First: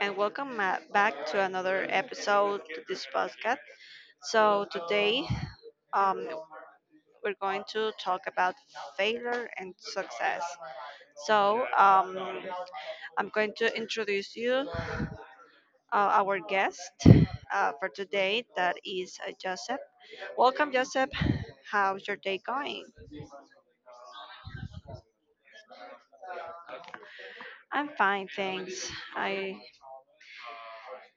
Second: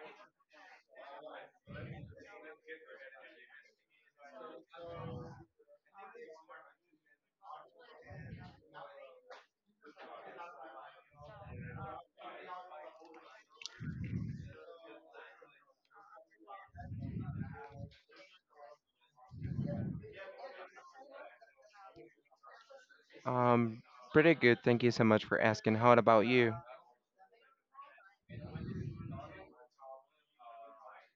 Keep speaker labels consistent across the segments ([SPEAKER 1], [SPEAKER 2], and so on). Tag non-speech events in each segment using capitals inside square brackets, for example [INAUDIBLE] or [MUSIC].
[SPEAKER 1] and welcome back to another episode to this podcast. So, today, um, we're going to talk about failure and success. So, I'm going to introduce you, our guest for today, that is, Joseph. Welcome, Joseph. How's your day going?
[SPEAKER 2] Um, Pretty good. Thank you so much for asking. How about you?
[SPEAKER 1] I'm fine, thanks. I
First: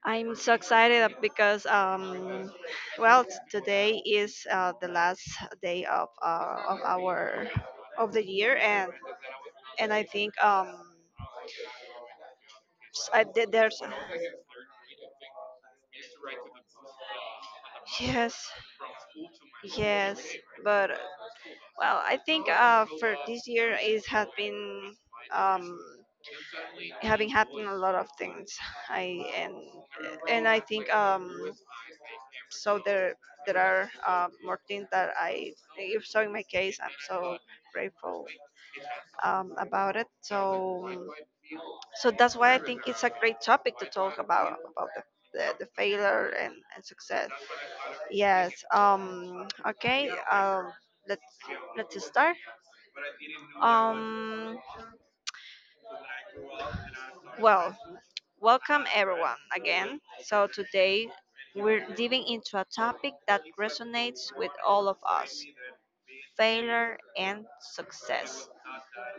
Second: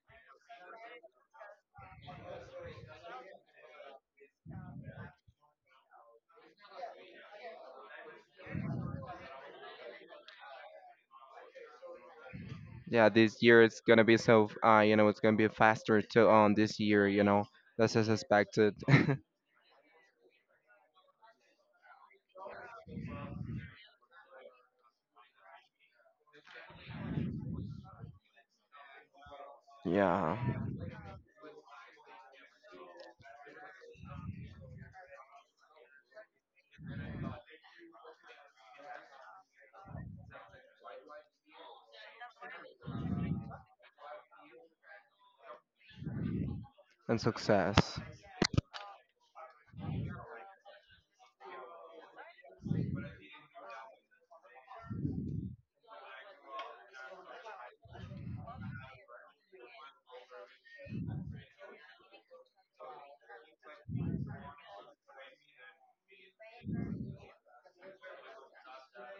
[SPEAKER 1] I'm so excited up because, well, today is, the last day of the year, and I think,
[SPEAKER 2] Yeah,
[SPEAKER 1] I
[SPEAKER 2] this
[SPEAKER 1] did
[SPEAKER 2] year it's
[SPEAKER 1] there's
[SPEAKER 2] gonna be so, you know, it's gonna be faster to on this year, you know. That's as
[SPEAKER 1] yes,
[SPEAKER 2] expected. [LAUGHS]
[SPEAKER 1] yes, but well, I think, for this year is has been, um having happened a lot of things. I
[SPEAKER 2] Yeah,
[SPEAKER 1] and I think, so there are, more things that I, if so in my case, I'm so grateful, about it. So, so that's why I think it's a great topic to talk about the the failure and
[SPEAKER 2] and
[SPEAKER 1] success.
[SPEAKER 2] success.
[SPEAKER 1] Yes. Okay. Let's let's start. Um. Well, welcome everyone again. So today we're diving into a topic that resonates with all of us: failure and success.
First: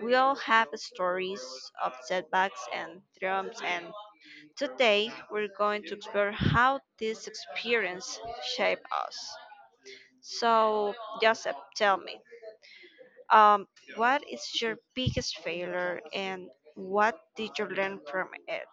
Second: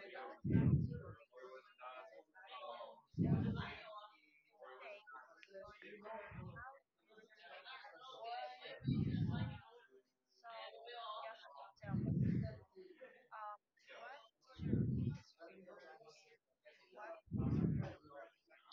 [SPEAKER 1] We all have stories of setbacks and triumphs, and today we're going to explore how this experience shaped us. So, Joseph, tell me, um, what is your biggest failure and what did you learn from it?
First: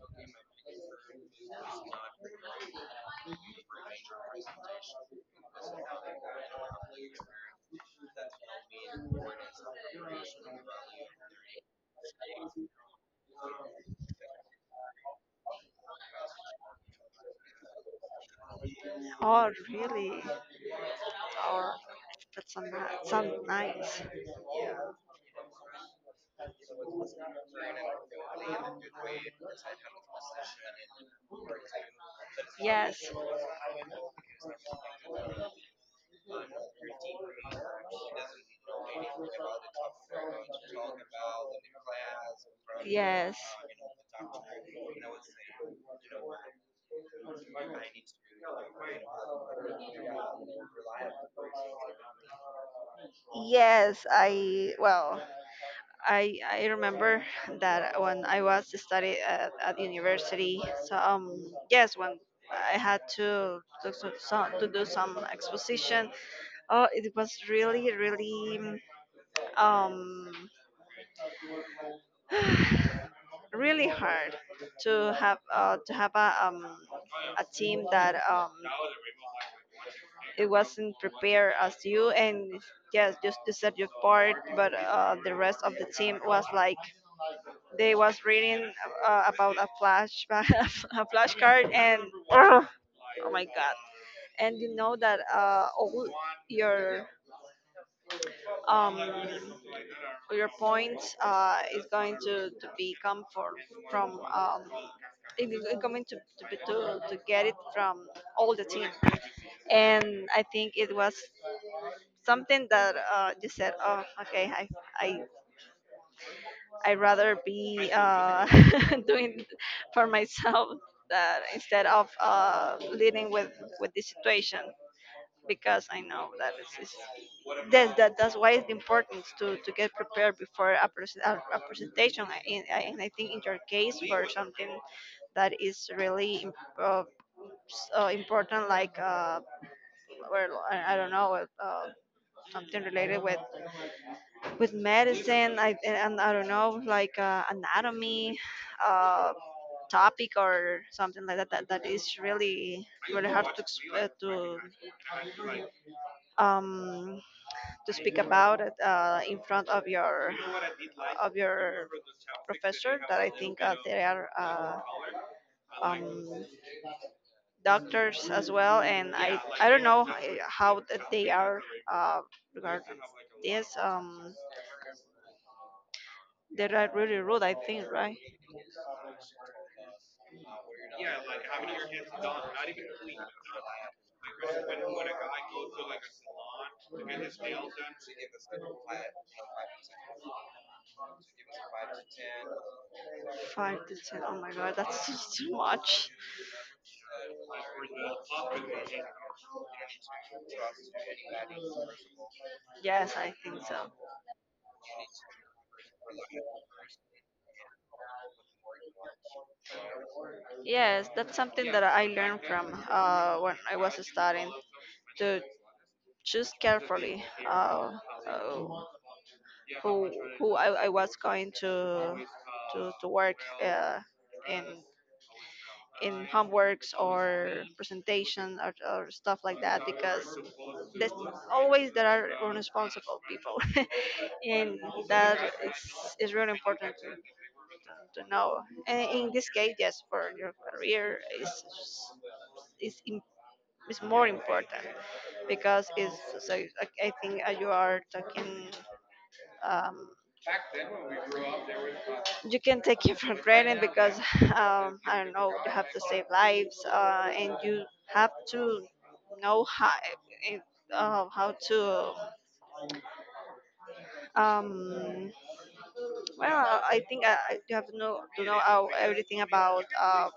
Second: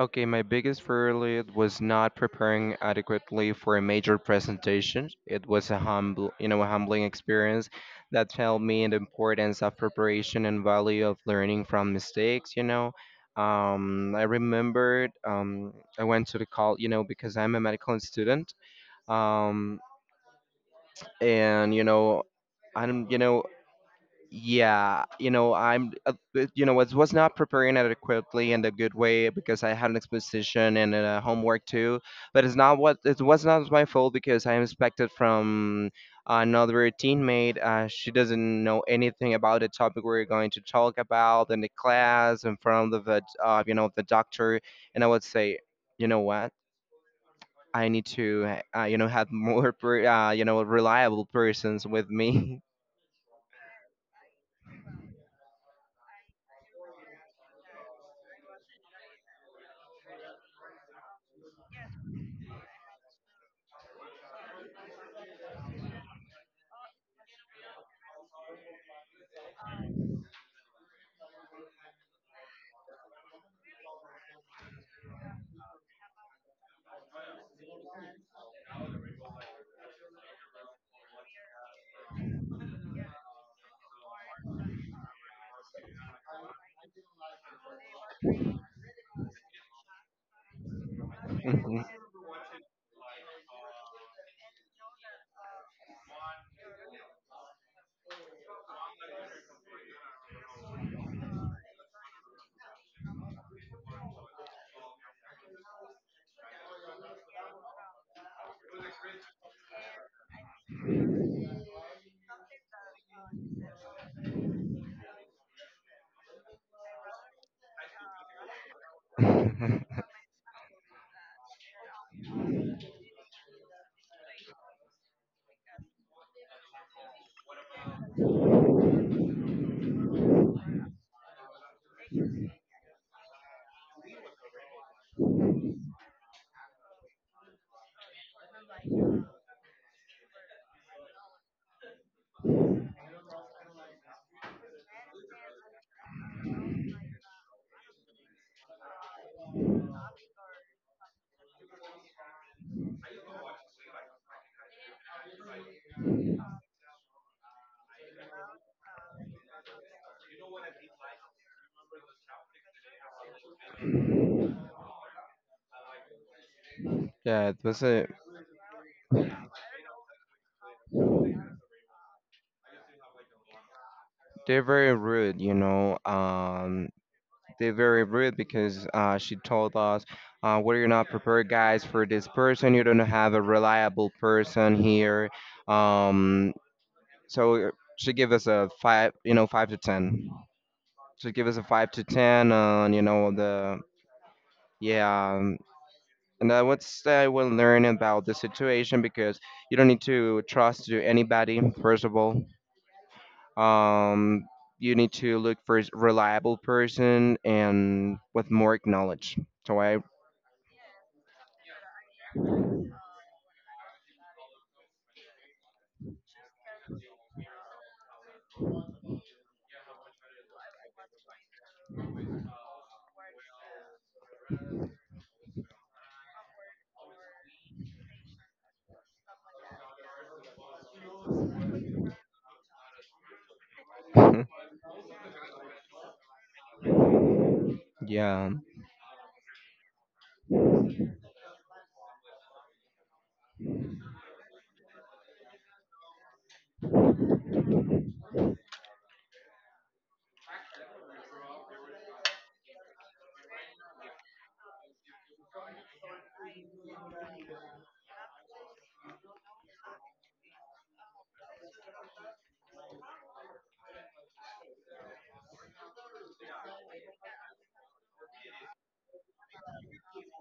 [SPEAKER 2] Okay, my biggest failure was not preparing adequately for a major presentation. It was a humble, you know, a humbling experience that taught me the importance of preparation and value of learning from mistakes. You know, I remembered I went to the call, you know, because I'm a medical student,
[SPEAKER 1] Oh,
[SPEAKER 2] um,
[SPEAKER 1] really? Oh,
[SPEAKER 2] and you know,
[SPEAKER 1] that's some,
[SPEAKER 2] I'm, you
[SPEAKER 1] some
[SPEAKER 2] know,
[SPEAKER 1] nice.
[SPEAKER 2] yeah, you know, you know, was not preparing adequately in a good way because I had an exposition and homework too. But
[SPEAKER 1] Yes,
[SPEAKER 2] it was not my fault because I expected from another teammate. She doesn't know anything about the topic we're going to talk about in the class in front of the,
[SPEAKER 1] yes.
[SPEAKER 2] you know, the doctor. And I would say, you know what? I need to, you know, have more, you know, reliable persons with me.
[SPEAKER 1] Yes, I well, I remember that when I was study at university. So, yes, when I had to do some exposition. Oh, it was really really, um [SIGHS] really hard to have, to have a, a team that, it wasn't prepared as you. And yes, just you said your part, but, the rest of the team was like they was reading, about a flashback, [LAUGHS] a
[SPEAKER 2] [LAUGHS]
[SPEAKER 1] flashcard,
[SPEAKER 2] Mhm.
[SPEAKER 1] and ugh, oh my God! And you know that, all your, um your points, is going to be come for from, it is going to, be- to get it from all the team. And I think it was something that, you said, oh okay, I I'd rather be, [LAUGHS]
[SPEAKER 2] [LAUGHS]
[SPEAKER 1] doing
[SPEAKER 2] yeah,
[SPEAKER 1] for myself, that instead of, leading with this situation, because I know that that's why it's important to get prepared before a presentation, and I think in your case for something that is really uh, important, like, or I don't know, something related with medicine. And I don't know, like, anatomy, uh, topic or something like that is really really hard to ex- um to speak about it, in front of your professor that I think, they are, um,
[SPEAKER 2] it was a.
[SPEAKER 1] doctors as well. And I don't know how that they are, uh, regarding this,
[SPEAKER 2] They're very rude, you know.
[SPEAKER 1] they are really rude, I
[SPEAKER 2] They're
[SPEAKER 1] think,
[SPEAKER 2] very
[SPEAKER 1] right?
[SPEAKER 2] rude because she told us, what are you not prepared, guys, for this person. You don't have a reliable person here." Um, so she gave us a five, you know, five to ten. She gave us a five to ten on, you know, the
[SPEAKER 1] 5 to 10. Oh my God, that's [LAUGHS]
[SPEAKER 2] yeah.
[SPEAKER 1] just too much.
[SPEAKER 2] And I would say I will learn about the situation because you don't need to trust to anybody first of all.
[SPEAKER 1] Yes, I think so.
[SPEAKER 2] Um, you need to look for a reliable person and with more knowledge. So I,
[SPEAKER 1] Yes, that's something that I learned from, when I was studying, to choose carefully, uh, uh, who who I was going to work, uh, in in homeworks or presentation, or stuff like that, because there's always there are irresponsible people [LAUGHS] and that is really important to,
[SPEAKER 2] [LAUGHS]
[SPEAKER 1] to
[SPEAKER 2] yeah,
[SPEAKER 1] know. And in this case, yes, for your career is, im- is more important, because it's so I think, you are talking, um, you can take it for granted, because, I don't know, you have to save lives, and you have to know how, it- how to, um, well I think, you have to know how everything about,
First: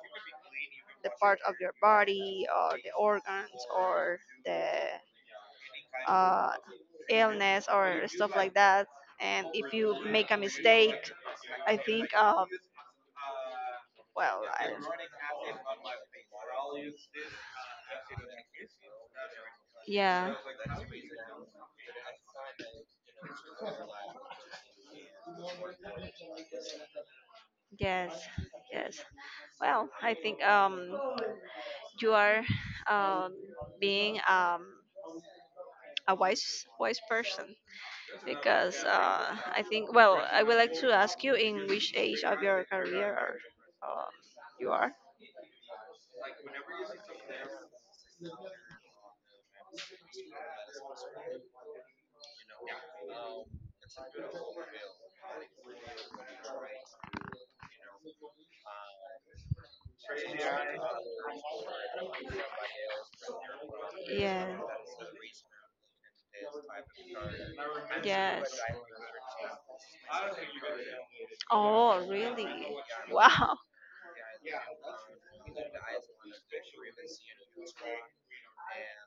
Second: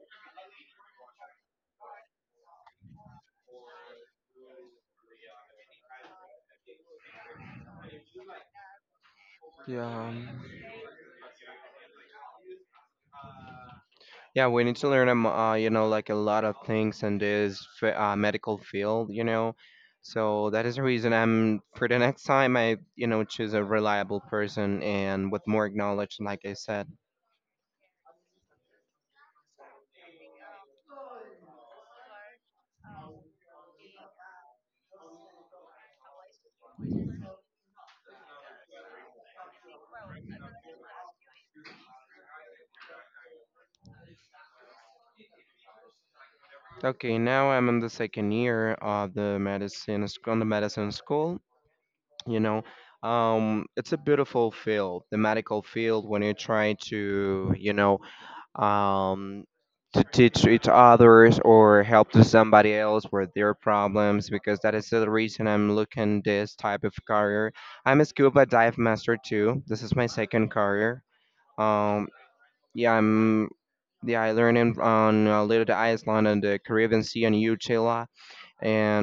[SPEAKER 1] the part of your body or the organs or the uh, illness or stuff like that. And if you
[SPEAKER 2] yeah,
[SPEAKER 1] make a mistake, I think. Well,
[SPEAKER 2] yeah. We
[SPEAKER 1] I,
[SPEAKER 2] need to learn, you know, like a lot of things in this medical field, you know.
[SPEAKER 1] yeah.
[SPEAKER 2] So that is the reason I'm for the next time I, you know, choose a reliable person and with more knowledge, like I said.
[SPEAKER 1] Yes, yes. Well, I think, you are, um, being, a wise wise person, because, I think. Well, I would like to ask you, in which age of your career are, um, you are.
[SPEAKER 2] Okay, now I'm in the second year of the on the medicine school, you know. It's a beautiful field, the medical field, when you try to, you know, um to teach each others or help to somebody else with their problems,
[SPEAKER 1] Yeah.
[SPEAKER 2] because that is the reason I'm looking this type of career. I'm a scuba
[SPEAKER 1] Yes.
[SPEAKER 2] dive master too. This is my second career.
[SPEAKER 1] Oh,
[SPEAKER 2] um
[SPEAKER 1] really?
[SPEAKER 2] yeah, I'm,
[SPEAKER 1] Wow.
[SPEAKER 2] yeah, I learned in, on a little to Iceland and the Caribbean Sea and Utah,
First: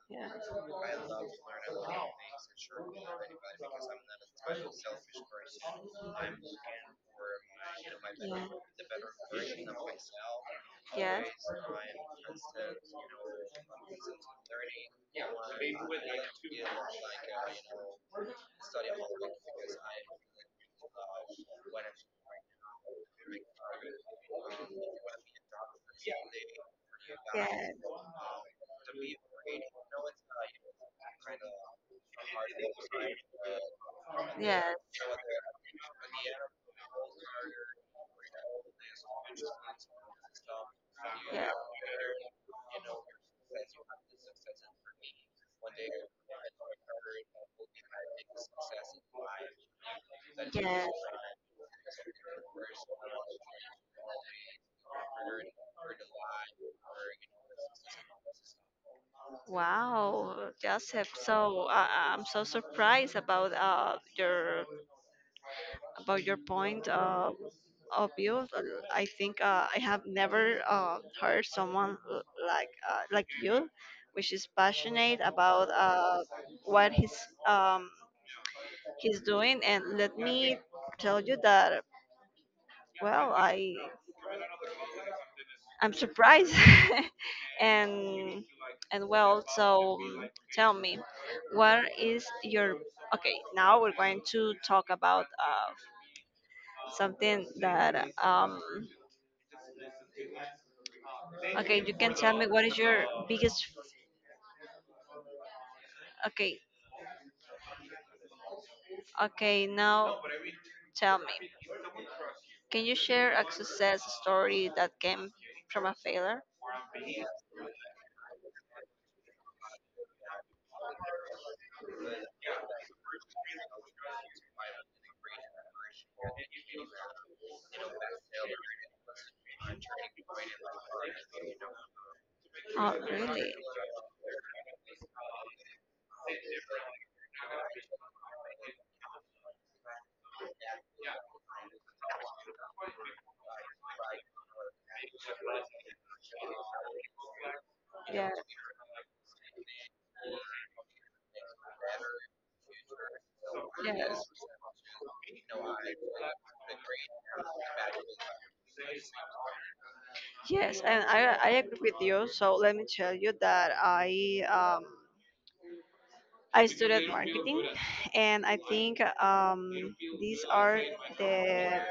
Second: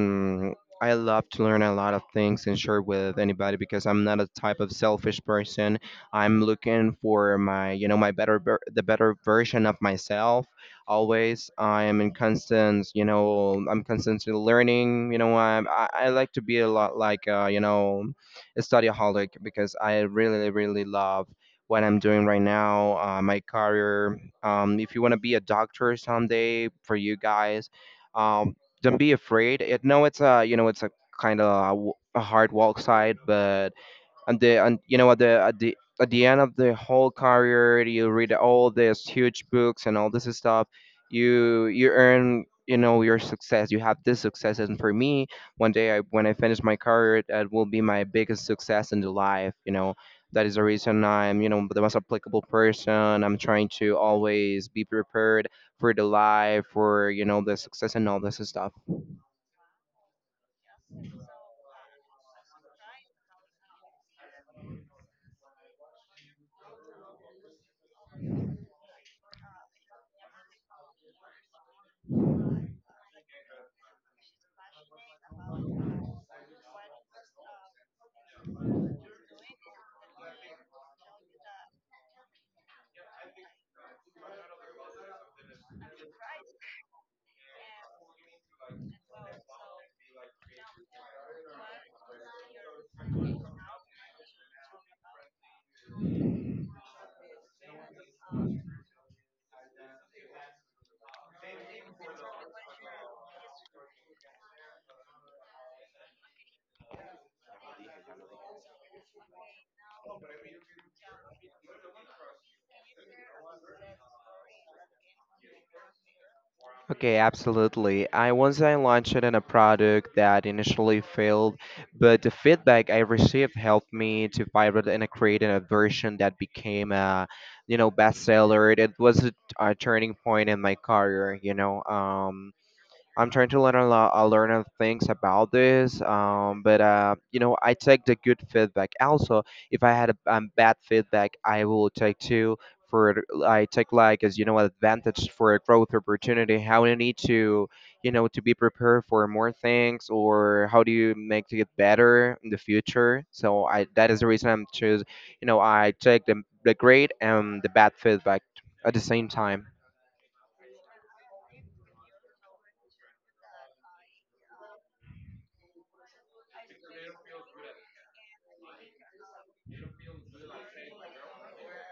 [SPEAKER 1] I love learning new.
[SPEAKER 2] I love to learn a lot of things and share with anybody because I'm not a type of selfish person. I'm looking for my, you know, my the better version of myself.
[SPEAKER 1] Yeah. Yeah. Yes.
[SPEAKER 2] Always, I am in constant, you know, I'm constantly learning. You know, I like to be a lot like, you know, a studyaholic because I really, really love what I'm doing right now, my career. If you want to be a doctor someday, for you guys.
[SPEAKER 1] Yes.
[SPEAKER 2] Um, don't be afraid. It, no, it's a, you know, it's a kind of a, a hard walk side, but
[SPEAKER 1] Yes.
[SPEAKER 2] and
[SPEAKER 1] new
[SPEAKER 2] the,
[SPEAKER 1] Yes. have
[SPEAKER 2] and
[SPEAKER 1] you
[SPEAKER 2] you
[SPEAKER 1] know
[SPEAKER 2] know, at the at the at the end of the whole career, you read all these huge books and all this stuff. You earn, you know, your success. You have this success, and for me, one day I, when I finish my career, that will be my biggest success in the life. You know that is the
[SPEAKER 1] Yes.
[SPEAKER 2] reason I'm, you know, the most applicable person. I'm trying to always be prepared for the life, for you know, the success and all this stuff.
[SPEAKER 1] Wow, Joseph. So, I'm so surprised about, your about your point. Obvious. I think, I have never, heard someone, like you, which is passionate about, what um, he's doing. And let me tell you that, well, I'm surprised, [LAUGHS] and and well, so, tell me, what is your okay? Now we're going to talk about, something that, okay, you can tell me, what is your biggest. Okay, okay, now tell me, can you share a success story that came from a failure?
[SPEAKER 2] Okay, absolutely. I once I launched it in a product that initially failed, but the feedback I received helped me to pivot and create a version that became a, you know, bestseller. It was a turning point in my career. You know,
[SPEAKER 1] Oh,
[SPEAKER 2] I'm trying
[SPEAKER 1] really?
[SPEAKER 2] to learn a lot, learn of things about this. But you know, I take the good feedback. Also, if I had a bad feedback, I will take too. For I take like, as you know, advantage for a growth opportunity. How you need to, you know,
[SPEAKER 1] Yeah,
[SPEAKER 2] to be prepared for more things, or how do you make to get better in the future? So I, that is
[SPEAKER 1] yes,
[SPEAKER 2] the reason I'm choose. You know, I take the great and the bad feedback at the same time.
[SPEAKER 1] yes, and I agree with you. So let me tell you that I studied marketing, and I think, these are the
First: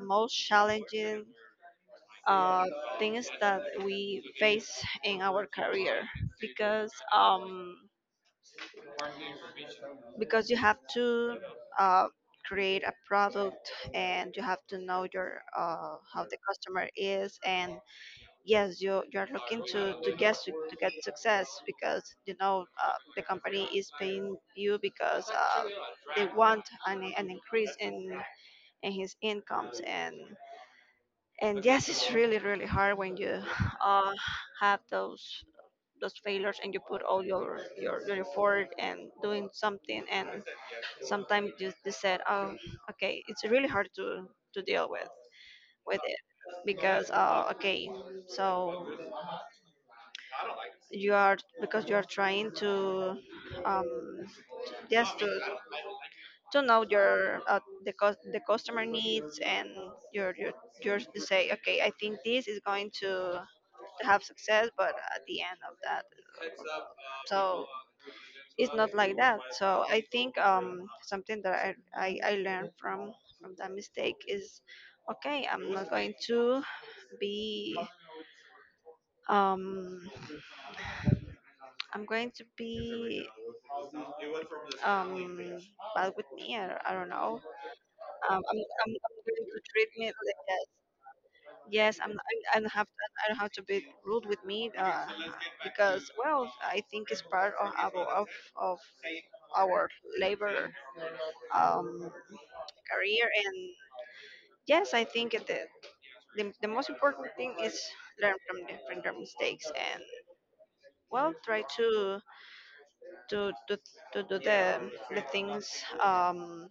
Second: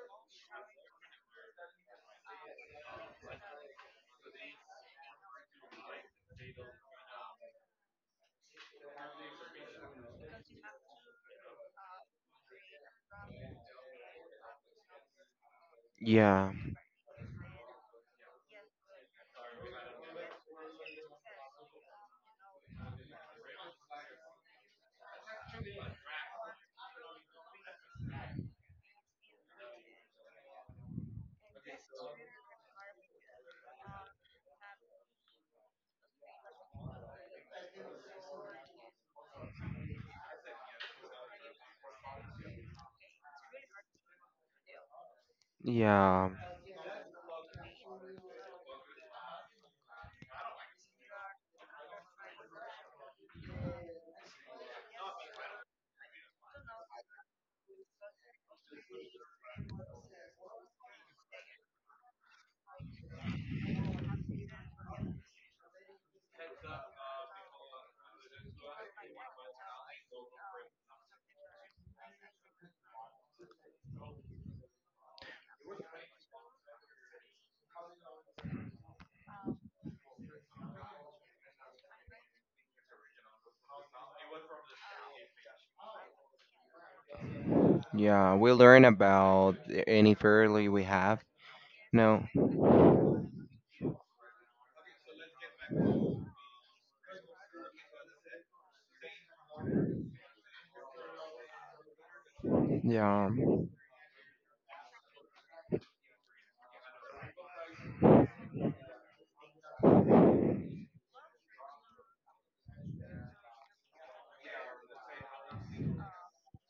[SPEAKER 1] most challenging, uh, things that we face in our career, because, um, because you have to, uh, create a product and you have to know your, how the
[SPEAKER 2] Yeah,
[SPEAKER 1] customer is. And yes, you're looking to get success, because you know, the company is paying you because, they want an increase in his incomes. And yes, it's really really hard when you [LAUGHS] uh, have those failures, and you put all your your effort and doing something, and sometimes just they said, oh okay, it's really hard to deal with it.
[SPEAKER 2] yeah.
[SPEAKER 1] Because, okay, so you are, because you are trying to, um yes to know your, the customer needs, and your yours to say, okay, I think this is going to have success, but at the end of that, uh, so it's not like that. So I think, something that I learned from that mistake is, okay, I'm not going to be, um I'm going to be, um bad with me, I don't know.
[SPEAKER 2] Yeah, we
[SPEAKER 1] I'm,
[SPEAKER 2] learn
[SPEAKER 1] I'm, I'm going
[SPEAKER 2] about
[SPEAKER 1] to treat me
[SPEAKER 2] any
[SPEAKER 1] like that.
[SPEAKER 2] fairly we have.
[SPEAKER 1] Yes, I'm. I'm
[SPEAKER 2] No,
[SPEAKER 1] I am i i do not have. I don't have to be rude with me, because, well, I think it's part of of our labor, um, career.
[SPEAKER 2] yeah,
[SPEAKER 1] And yes, I think the most important thing is learn from the, from their mistakes, and well, try to to, to do the things, um,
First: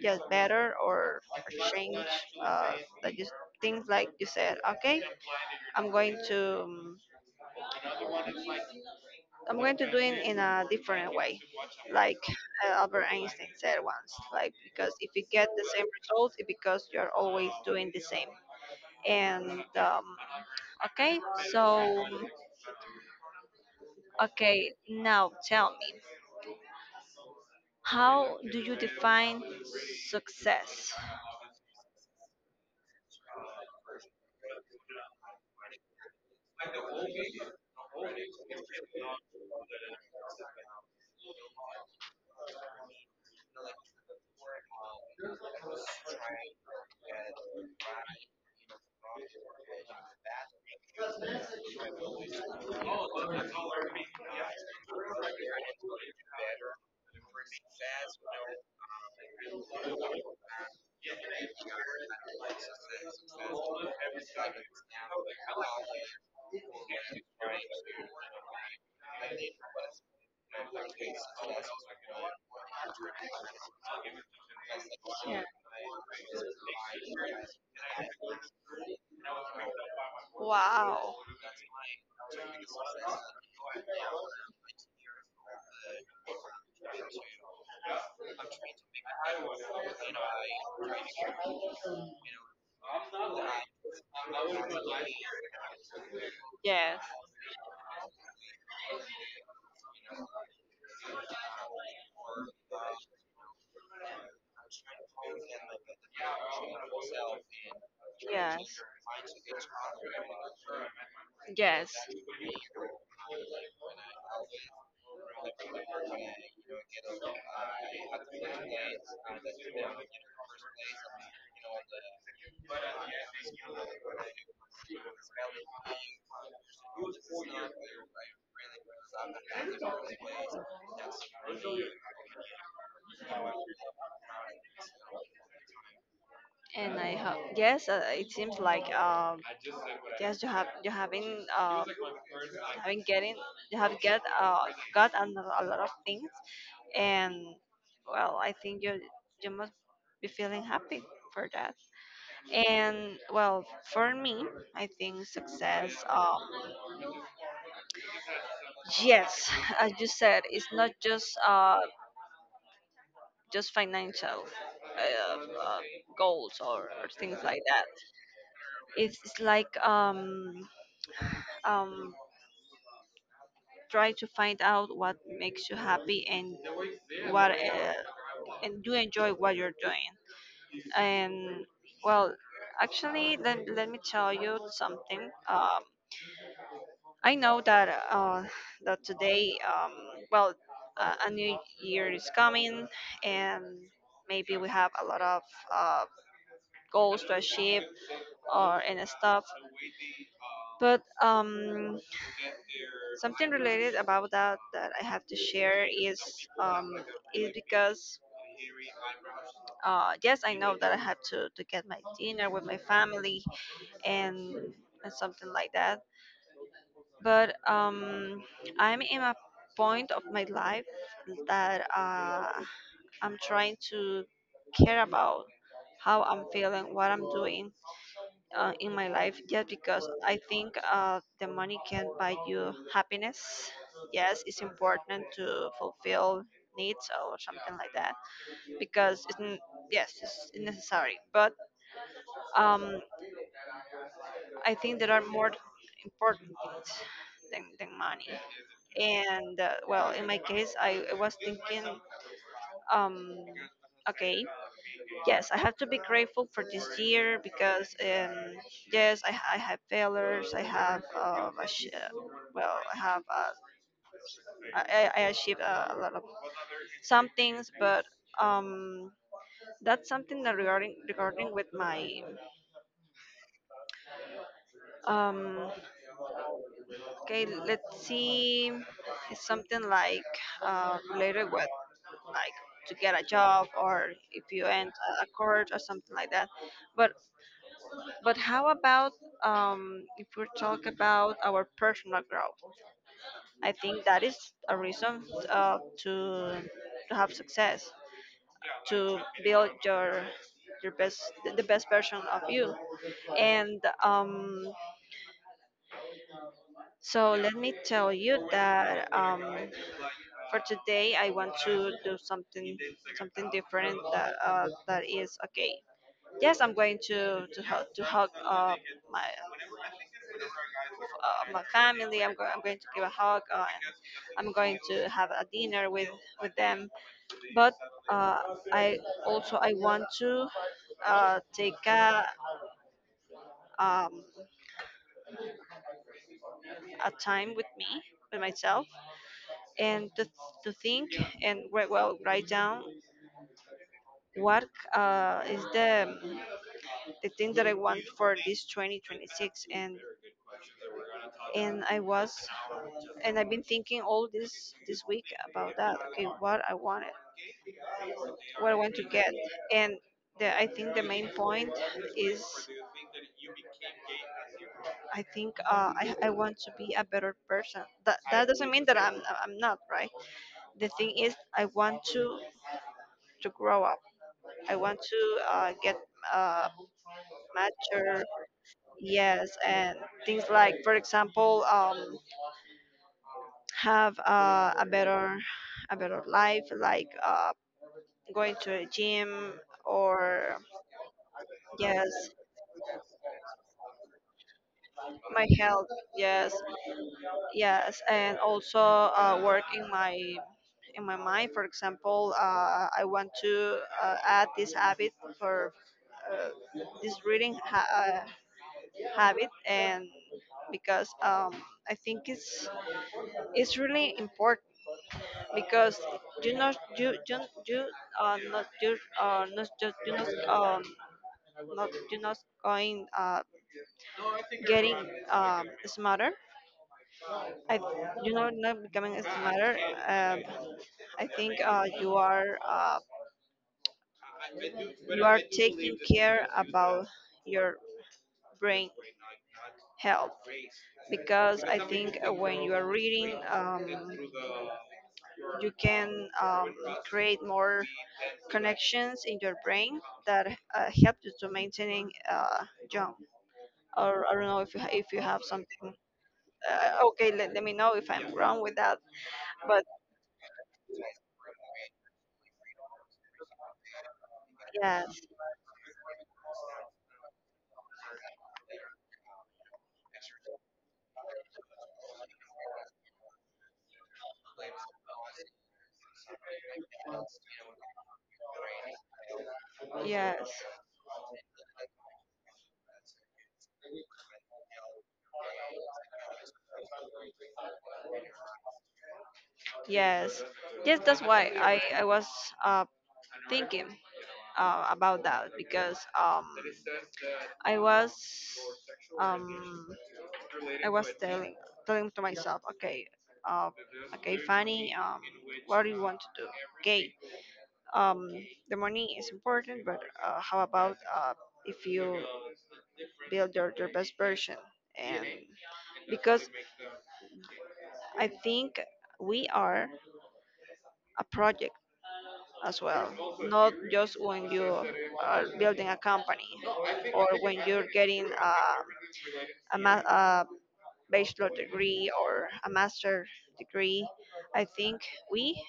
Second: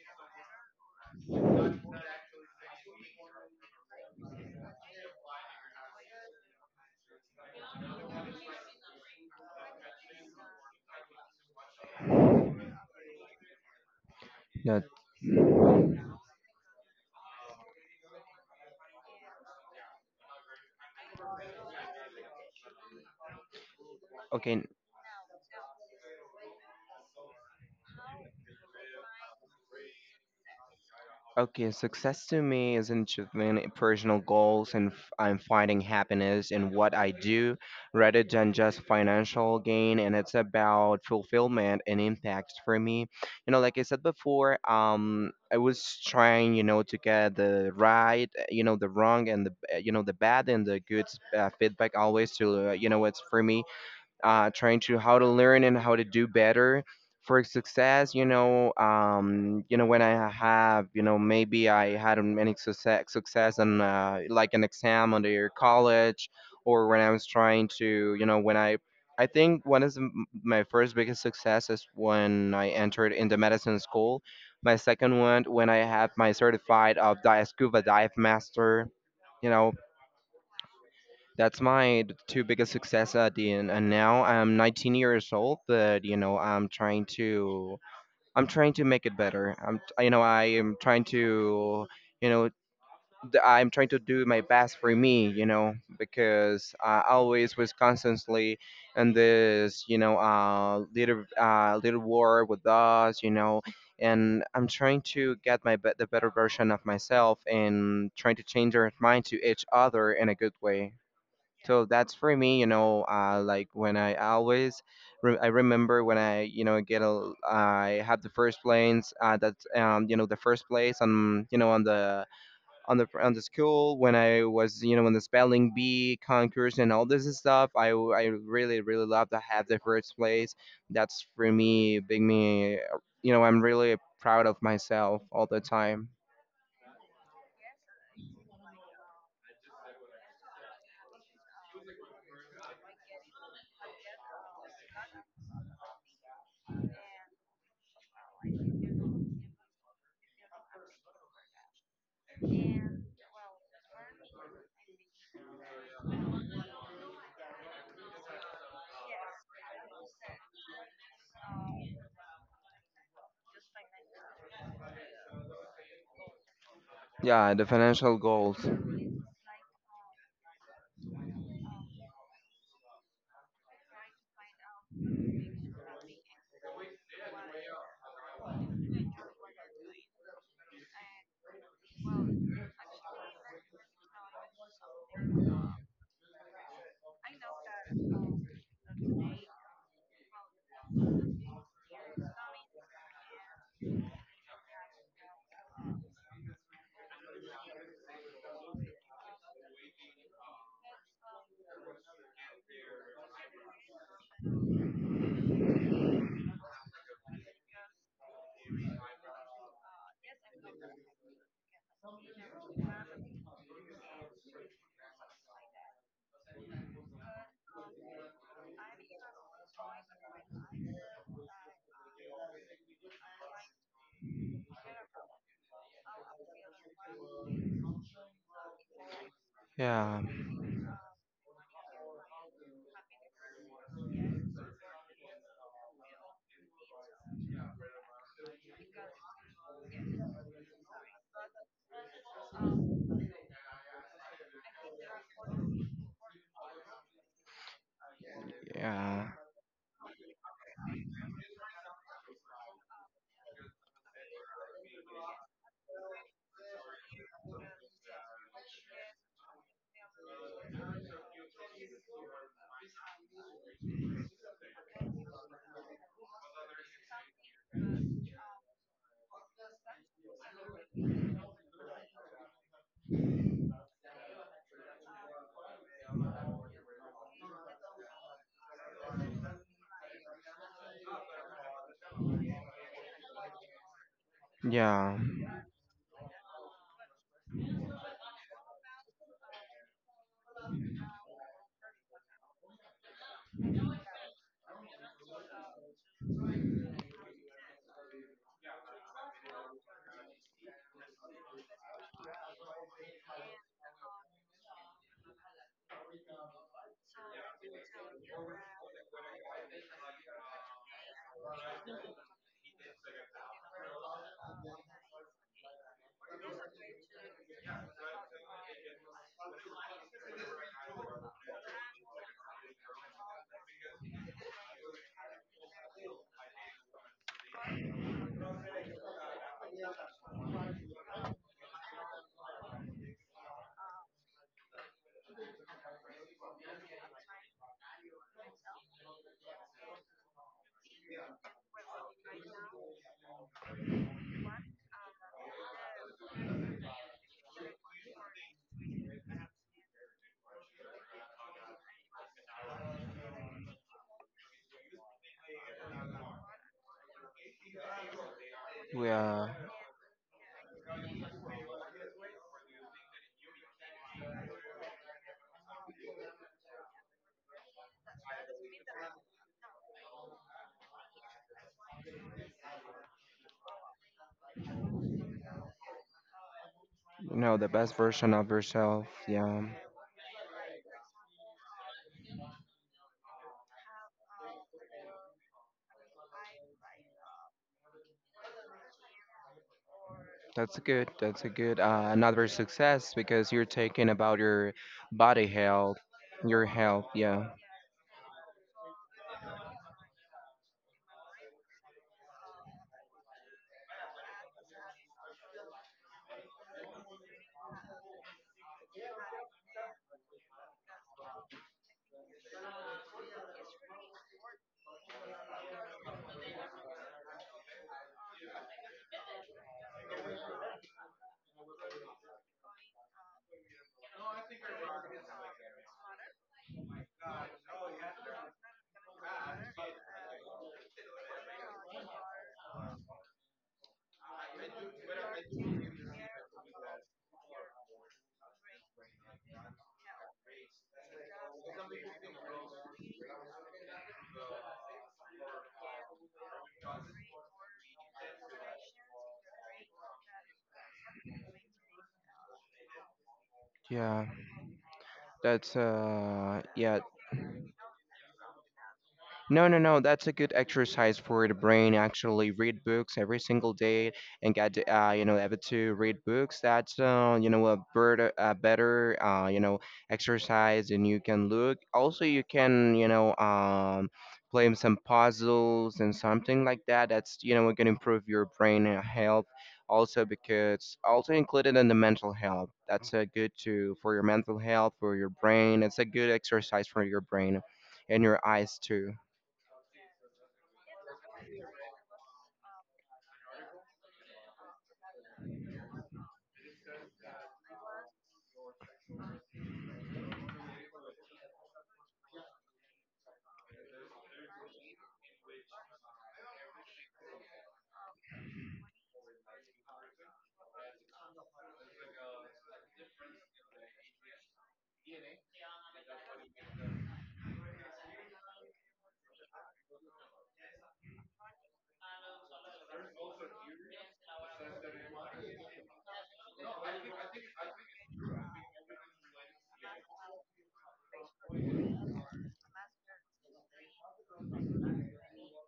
[SPEAKER 1] yes, better, or change, uh, that you, things like you said. Okay, I'm going to do it in a different way, like, Albert Einstein said once, like,
[SPEAKER 2] no.
[SPEAKER 1] because if you get the same result, it's because you're always doing the same. And, okay, so,
[SPEAKER 2] Okay,
[SPEAKER 1] okay, now tell me, how do you define success?
[SPEAKER 2] okay. Success to me is an achievement, in personal goals, and I'm finding happiness in what I do, rather than just financial gain. And it's about fulfillment and impact for me. You know, like I said before, I was trying, you know, to get the right, you know, the wrong and the, you know, the bad and the good feedback always to, you know, it's for me trying to how to learn and how to do better for success. You know when I have, you know, maybe I had any success on like an exam under college, or when I was trying to, you know, when I think my first biggest success is when I entered in the medicine school. My second
[SPEAKER 1] Yeah.
[SPEAKER 2] one when I had my certified of scuba dive master. You know,
[SPEAKER 1] Wow.
[SPEAKER 2] that's my two biggest success at the end. And now I'm 19 years old, but you know I'm trying to, I'm trying to make it better. I'm, you know, I am trying to, you know, I'm trying to do my best for me. You know, because
[SPEAKER 1] Yes.
[SPEAKER 2] I always was constantly in this, you know, little war with us. You know. And I'm trying to get the better version of myself and trying to change
[SPEAKER 1] Yes,
[SPEAKER 2] our mind to each other in a good way. So
[SPEAKER 1] yes,
[SPEAKER 2] that's for me, you know, like when I always, I remember when I, you know, get a, I have the first place, that's, you know, the first place on, you know, on the, on the school when I was, you know, in the spelling bee concourse and all this stuff. I really, really love to have the first place. That's for me, big me, you know, I'm really proud of myself all the time.
[SPEAKER 1] and I have yes. It seems like, yes, you have you haven't, having getting, you have get, got a, a lot of things, and well, I think you must be feeling happy for that. And well, for me, I think success. Yes, as you said, it's not just, just financial, uh, uh, goals, or things
[SPEAKER 2] Yeah,
[SPEAKER 1] like
[SPEAKER 2] the
[SPEAKER 1] that.
[SPEAKER 2] financial goals.
[SPEAKER 1] It's like, um, try to find out what makes you happy, and what, and do enjoy what you're doing. And well, actually, let me tell you something. I know that, that today, well, a new year is coming, and maybe we have a lot of, uh, goals to achieve or and stuff. But, something related about that that I have to share is, um, is because, yes, I know that I have to get my dinner with my family, and and something like that. But, I'm in a point of my life that, I'm trying to care about how I'm feeling, what I'm doing, in my life, just because
[SPEAKER 2] Yeah.
[SPEAKER 1] I think, the money can buy you happiness. Yes, it's important to fulfill needs or something like that, because it's, yes, it's necessary. But, um, I think there are more important things than money.
[SPEAKER 2] Yeah.
[SPEAKER 1] And, well, in my case, I was thinking. Um, okay. Yes, I have to be grateful for this year, because, yes, I have failures. I have, well, I have, I achieved, a lot of some things, but, um, that's something that regarding with my um. Okay, let's see. It's something like, related with, like, to get a job, or if you end
[SPEAKER 2] Yeah.
[SPEAKER 1] a course or something like that. But, how about, if we talk about our personal growth? I think that is a reason uh, to to have success, to build your best the best version of you. And um, so let me tell you that for today I want to do something different that that is okay. Yes, I'm going to hug my my family. I'm going. I'm going to give a hug. I'm going to have a dinner with them. But uh, I also I want to take um, a time with me with myself and to think and write, well, write down what is the thing that I want for this 2026. And and I was and I've been thinking all this week about that. Okay, what I want, what I want to
[SPEAKER 2] We
[SPEAKER 1] get.
[SPEAKER 2] are,
[SPEAKER 1] And the, I think the main point is, I think I want to be a better person. That, that doesn't mean that I'm not right. The thing is, I want to grow up. I want to get uh,
[SPEAKER 2] you know, the best
[SPEAKER 1] mature.
[SPEAKER 2] version of yourself.
[SPEAKER 1] Yes,
[SPEAKER 2] Yeah.
[SPEAKER 1] and things like, for example, have a better life like going to a gym or
[SPEAKER 2] That's a good. That's a good
[SPEAKER 1] yes,
[SPEAKER 2] another success, because you're taking about your
[SPEAKER 1] my
[SPEAKER 2] body
[SPEAKER 1] health,
[SPEAKER 2] health,
[SPEAKER 1] yes,
[SPEAKER 2] your health. Yeah.
[SPEAKER 1] yes, and also work in my mind. For example, I want to add this habit, for uh, this reading habit. And because I think it's really important, because you know, you you are not, you are not just, you not going getting smarter. I you know, not becoming smarter. um I think you are taking care about your brain health, because I think when you are reading, you can create more connections in your brain that help you to maintaining young. Or
[SPEAKER 2] Yeah.
[SPEAKER 1] I don't know, if you have
[SPEAKER 2] That's
[SPEAKER 1] something.
[SPEAKER 2] uh. Yeah.
[SPEAKER 1] Okay, let me know if I'm wrong with that.
[SPEAKER 2] No, no,
[SPEAKER 1] But
[SPEAKER 2] no. That's a good exercise for the brain. Actually, read books every single day and get,
[SPEAKER 1] yeah.
[SPEAKER 2] you know, able to read books. That's, you know, a better you know exercise, and you can look. Also, you can, you know, play some puzzles and something like that. That's, you know, gonna improve your brain health. Also,
[SPEAKER 1] Yes,
[SPEAKER 2] because also included in the mental health. That's a good to for your mental health, for your brain. It's a good exercise for your brain and your eyes too.
[SPEAKER 1] yes, yes. That's why I was uh thinking about that, because I was um I was telling to myself, okay, uh, okay, Fanny, what do you want to do? Okay, um, the money is important, but how about if you build your best version. And because I think we are a project as well, not just when you are building a company or when you're getting a bachelor degree or a master degree. I think we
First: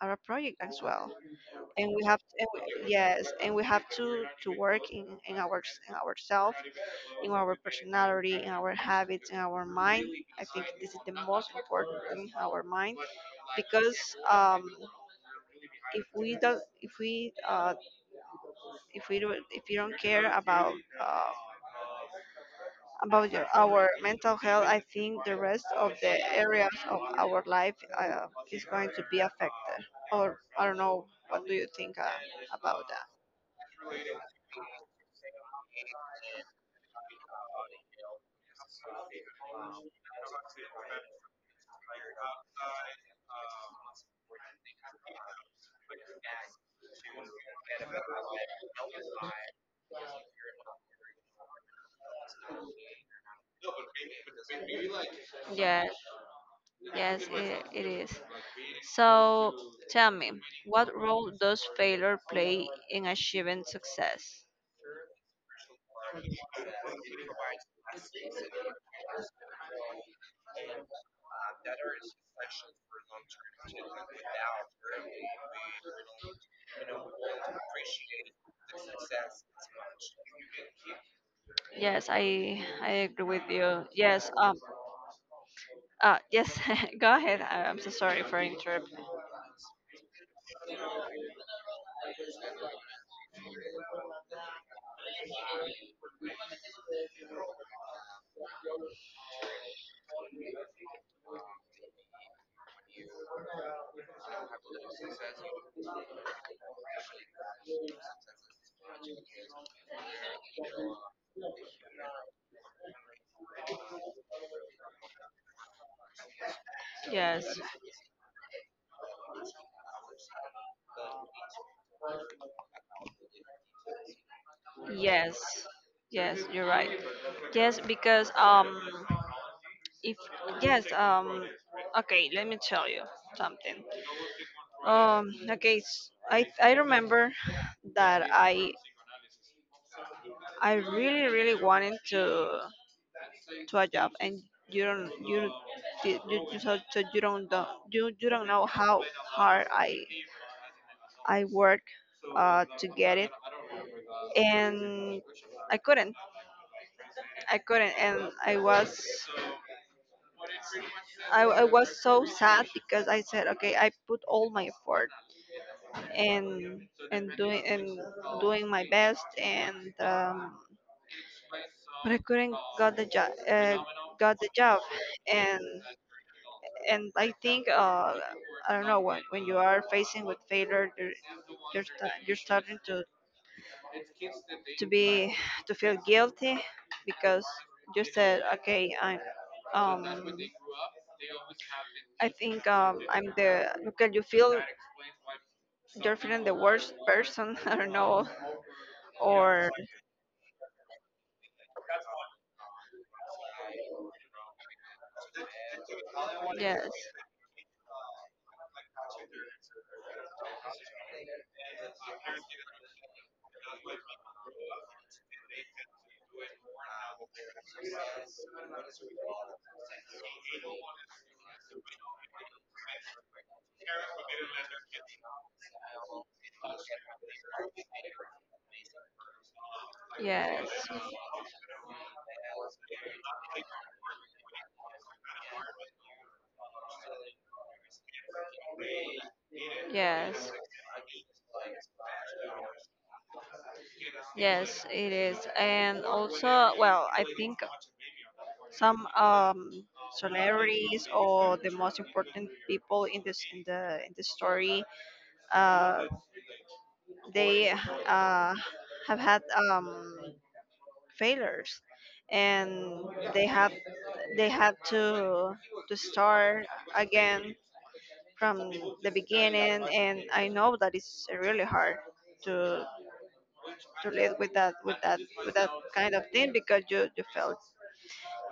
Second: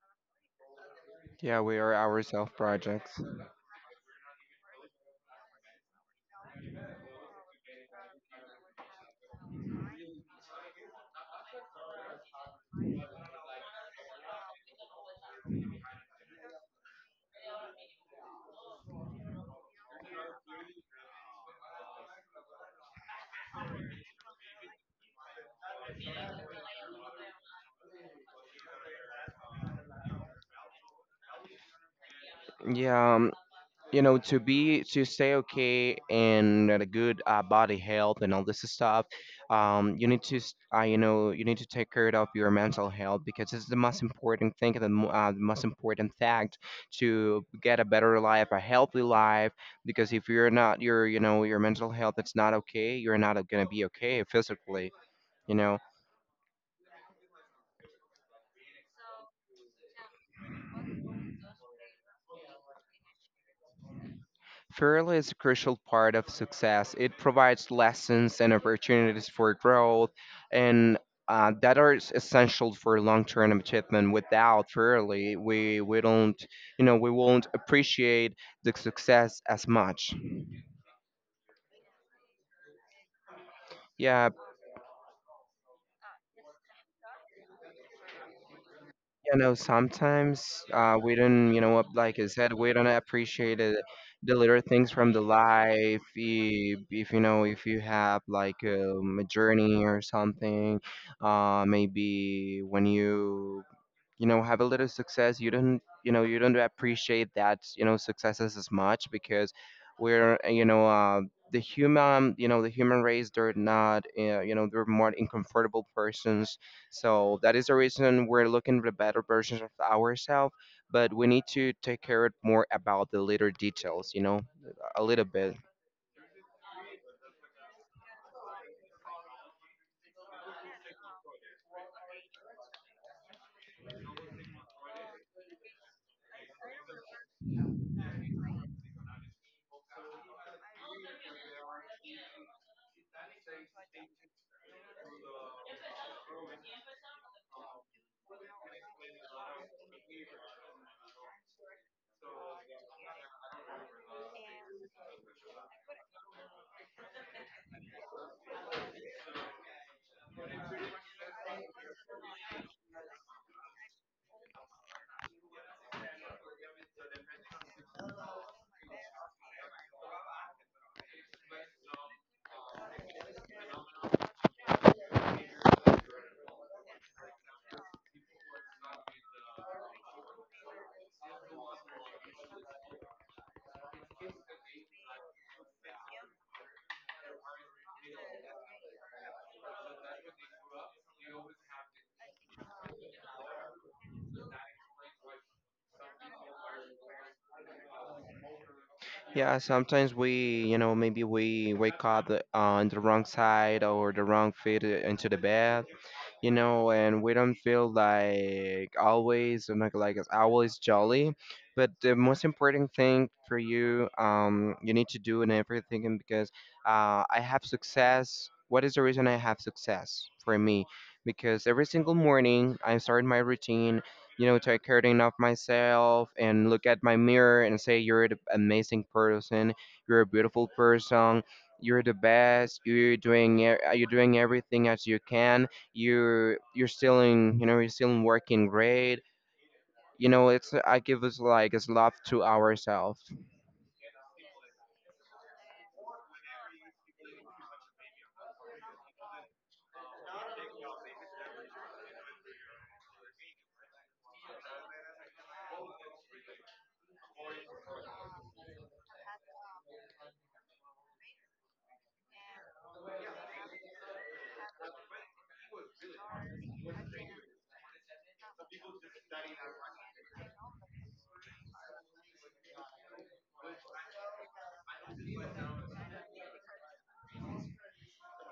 [SPEAKER 1] are a project as well,
[SPEAKER 2] Yeah, we
[SPEAKER 1] and
[SPEAKER 2] are
[SPEAKER 1] we have,
[SPEAKER 2] our self projects.
[SPEAKER 1] yes, and we have to work in our in ourself, in our personality, in our habits, in our mind. I think this is the most important thing, our mind, because um, if we don't if we uh, if we don't, if you don't care uh, about your our mental health, I think the rest of the areas of our life is going to be affected. Or I don't know. What do you think about that?
[SPEAKER 2] Yeah, you know, to be to stay okay and at a good body health and all this stuff, you need to you know, you need to take care of your mental health because it's the most important thing, the, the most important fact to get a better life, a healthy life. Because if you're not your, you know, your mental health, it's not okay. You're not gonna be okay physically. You know.
[SPEAKER 1] Yes, yes, it is. So tell me, what role does failure play in achieving success?
[SPEAKER 2] Fairly is a crucial part of success. It provides lessons and opportunities for growth, and that are essential for long-term achievement. Without fairly, we don't, you know, we won't appreciate the success as much.
[SPEAKER 1] Yes, I agree with you. Yes,
[SPEAKER 2] Yeah.
[SPEAKER 1] yes. [LAUGHS] Go ahead. I- I'm so sorry for interrupting.
[SPEAKER 2] You know, sometimes we don't, you know, like I said, we don't appreciate it, the little things from the life. If you know, if you have like a journey or something, maybe when you know, have a little success, you don't, you know, you don't appreciate that, you know, successes as much because we're you know, the human, you know, the human race, they're not, you know, they're more uncomfortable persons, so
[SPEAKER 1] Yes,
[SPEAKER 2] that is the reason we're looking for better versions of ourselves, but we need to take care more about the little details, you know, a little
[SPEAKER 1] yes,
[SPEAKER 2] bit.
[SPEAKER 1] yes, you're right. Yes, because if, yes, okay, let me tell you something. Okay, s I remember that I really, really wanted to a job. And you don't you you, you you- so, so you don't know, you don't know how hard I work to get it. And I couldn't, I couldn't, and I was, I was so sad, because I said, okay, I put all my effort and and doing and doing my best, and but I couldn't got the job. Got the job, and and I think, I don't know, when you are facing with failure, you're, sta you're starting to be to feel guilty, because you said, okay, I'm um I think I'm the look at, you feel, you're feeling the worst person. [LAUGHS] I don't know.
[SPEAKER 2] Yeah,
[SPEAKER 1] Or
[SPEAKER 2] sometimes we, you know, maybe we wake up on the wrong side or the wrong feet into the bed, you
[SPEAKER 1] yes,
[SPEAKER 2] know, and we don't feel like always like it's always jolly. But the most important thing for you, you need to do in everything, and because I have success. What is the reason I have success for me? Because every single morning I start my routine, you know, take care of myself and look at my mirror and say, "You're an amazing person, you're a
[SPEAKER 1] yes,
[SPEAKER 2] beautiful person, you're the best, you're doing, you're doing everything as you can. You're still in, you know, you're still in working grade, you
[SPEAKER 1] yes,
[SPEAKER 2] know." It's I give us like it's love to ourselves.
[SPEAKER 1] yes. It is. And also, well, I think some celebrities or the most important people in this, in the story, uh they have had um failures, and they have, they have to start again from the beginning. And I know that it's really hard to live with that, with that kind of thing, because you,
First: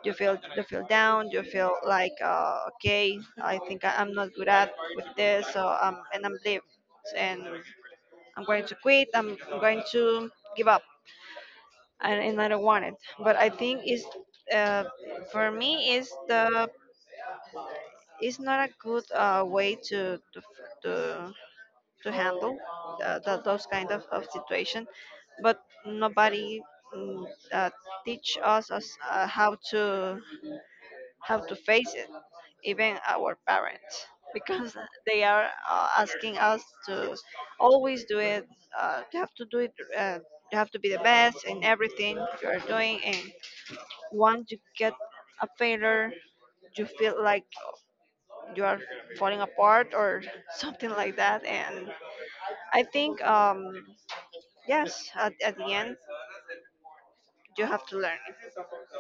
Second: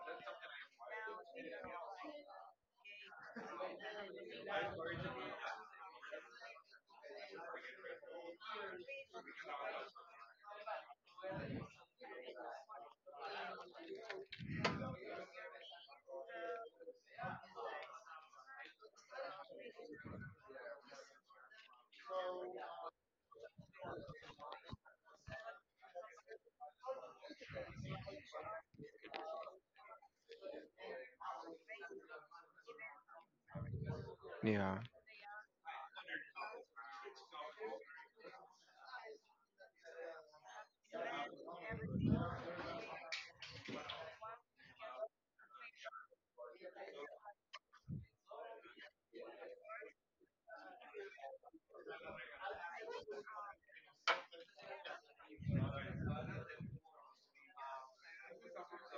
[SPEAKER 1] you feel, you feel down, you feel like, okay, I think, I'm not good at with this. So and I'm leaving and I'm going to quit, I'm going to give up. And I don't want it. But I think it's uh, for me, is the, it's not a good way to, to handle th- those kind of situation. But nobody mm, uh, teach us, how to, how to face it, even our parents, [LAUGHS] because
[SPEAKER 2] Yeah,
[SPEAKER 1] they are asking us to always do it. You have to do it. You have to be the best in everything you are doing. And once you get a failure, you feel like you are falling apart or [LAUGHS] something like that. And I think, yes, at the end, you have to learn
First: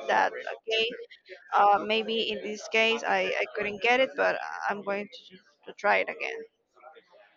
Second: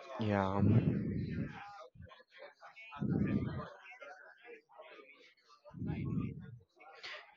[SPEAKER 1] that,
[SPEAKER 2] yeah.
[SPEAKER 1] okay, maybe in this case, I couldn't get it, but I'm going to try it again.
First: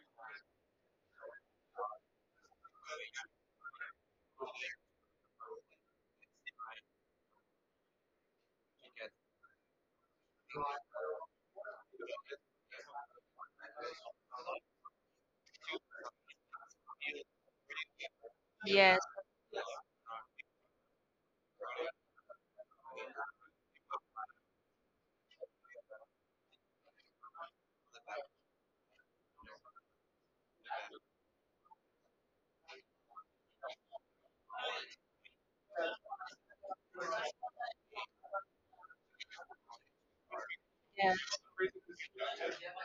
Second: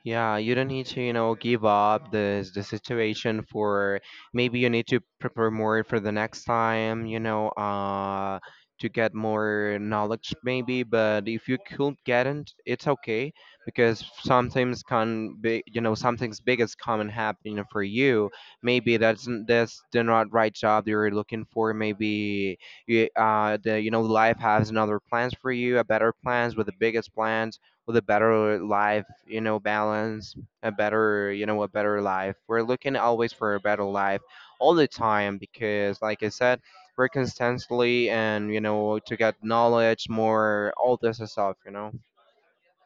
[SPEAKER 2] Yeah, you don't need to, you know, give up the situation. For maybe you need to prepare more for the next time, you know, uh, to get more knowledge maybe, but if you could get it, it's okay because sometimes can be, you know, something's big is common happening for you. Maybe
[SPEAKER 1] Yes,
[SPEAKER 2] that's the not right job you're looking for. Maybe you, the, you know, life has another plans for you, a better plans with the biggest plans with a better life, you know, balance, a better, you know, a better life. We're looking always for a better life all the time because, like I said, we're constantly and, you know, to get knowledge more, all this
[SPEAKER 1] yes,
[SPEAKER 2] stuff, you know?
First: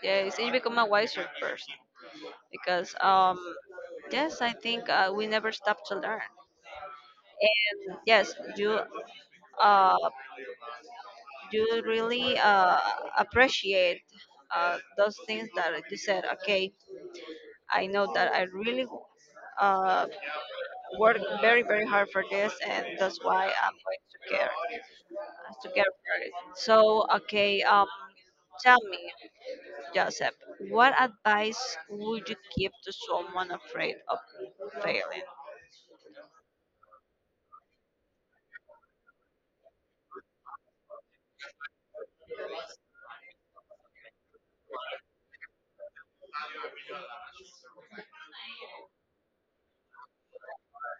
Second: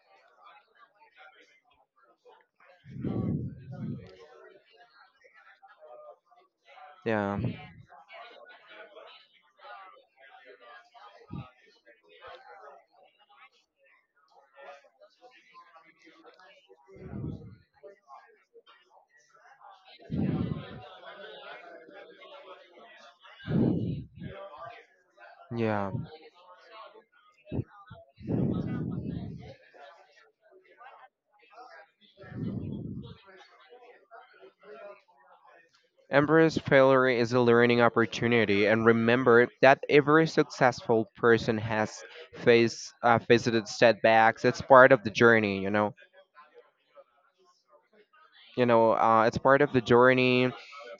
[SPEAKER 1] yes. You become a wiser person because, yes, I think we never stop to learn.
[SPEAKER 2] Yeah,
[SPEAKER 1] And yes, you uh, you really appreciate those things. That you said, okay, I know that I really uh, worked very, very hard for this, and that's why I'm going to care,
[SPEAKER 2] yeah.
[SPEAKER 1] for it. So okay, tell me, Joseph, what advice would you give to someone afraid of failing?
[SPEAKER 2] Embrace failure is a learning opportunity, and remember that every successful person has faced visited setbacks. It's part of the journey, you know. You know, it's part of the journey.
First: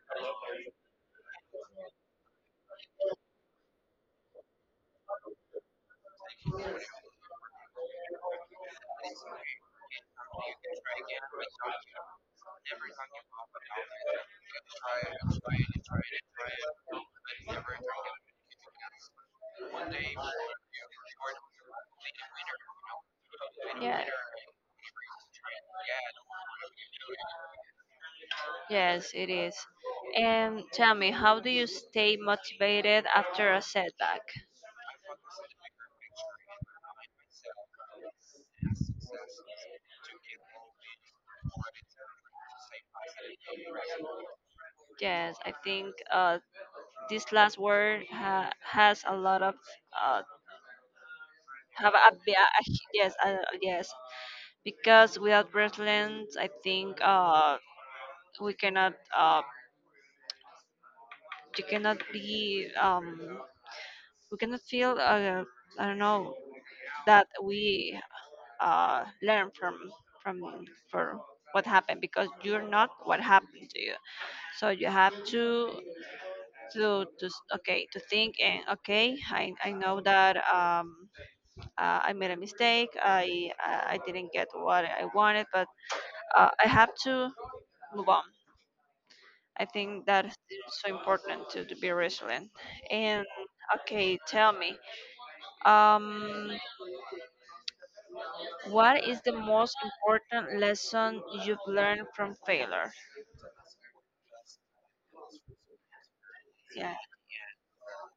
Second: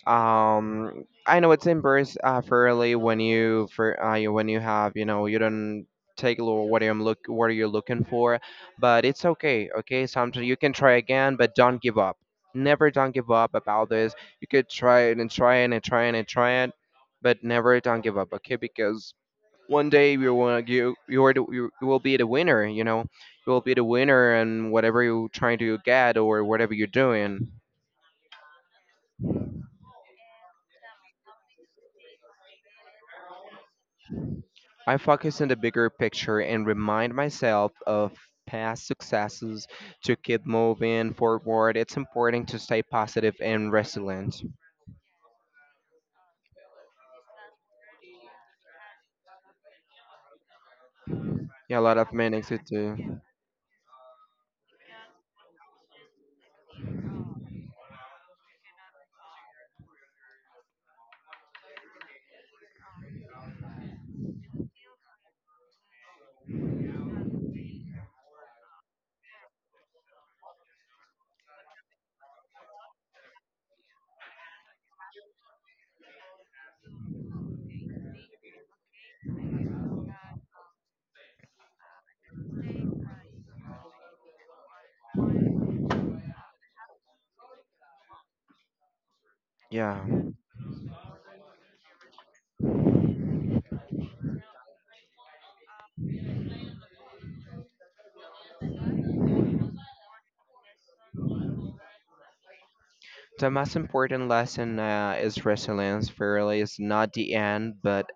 [SPEAKER 2] I know it's embarrassed fairly when you for when you have, you know, you don't take a look what I'm look what are you looking for, but it's okay. Okay, sometimes you can try again, but don't give up. Never don't give up about this. You could try it and try it and try it and try it, but never don't give up. Okay, because one day you will you are the, you will be the winner. You know you will be the
[SPEAKER 1] Yeah,
[SPEAKER 2] winner and whatever you're trying to get or whatever you're doing.
[SPEAKER 1] yes, it is. And tell me, how do you stay motivated after a setback?
[SPEAKER 2] I focus on the bigger picture and remind myself of past successes to keep moving forward. It's important to stay positive and resilient.
[SPEAKER 1] Yes, I think this last word has a lot of uh,
[SPEAKER 2] Yeah, a
[SPEAKER 1] have
[SPEAKER 2] lot
[SPEAKER 1] a,
[SPEAKER 2] of
[SPEAKER 1] bi-
[SPEAKER 2] meanings
[SPEAKER 1] a
[SPEAKER 2] it
[SPEAKER 1] hu- yes,
[SPEAKER 2] do.
[SPEAKER 1] yes, because without wrestling, I think we cannot you cannot be, we cannot feel, I don't know, that we learn from for what happened, because you're not what happened to you. So you have to okay, to think, and okay, I know that I made a mistake. I didn't get what I wanted, but I have to move on. I
[SPEAKER 2] Yeah.
[SPEAKER 1] think that is so important, to be resilient. And okay, tell me, um, what is the most important lesson you've learned from failure?
[SPEAKER 2] The most important lesson is resilience. Failure is
[SPEAKER 1] Yeah.
[SPEAKER 2] not the end, but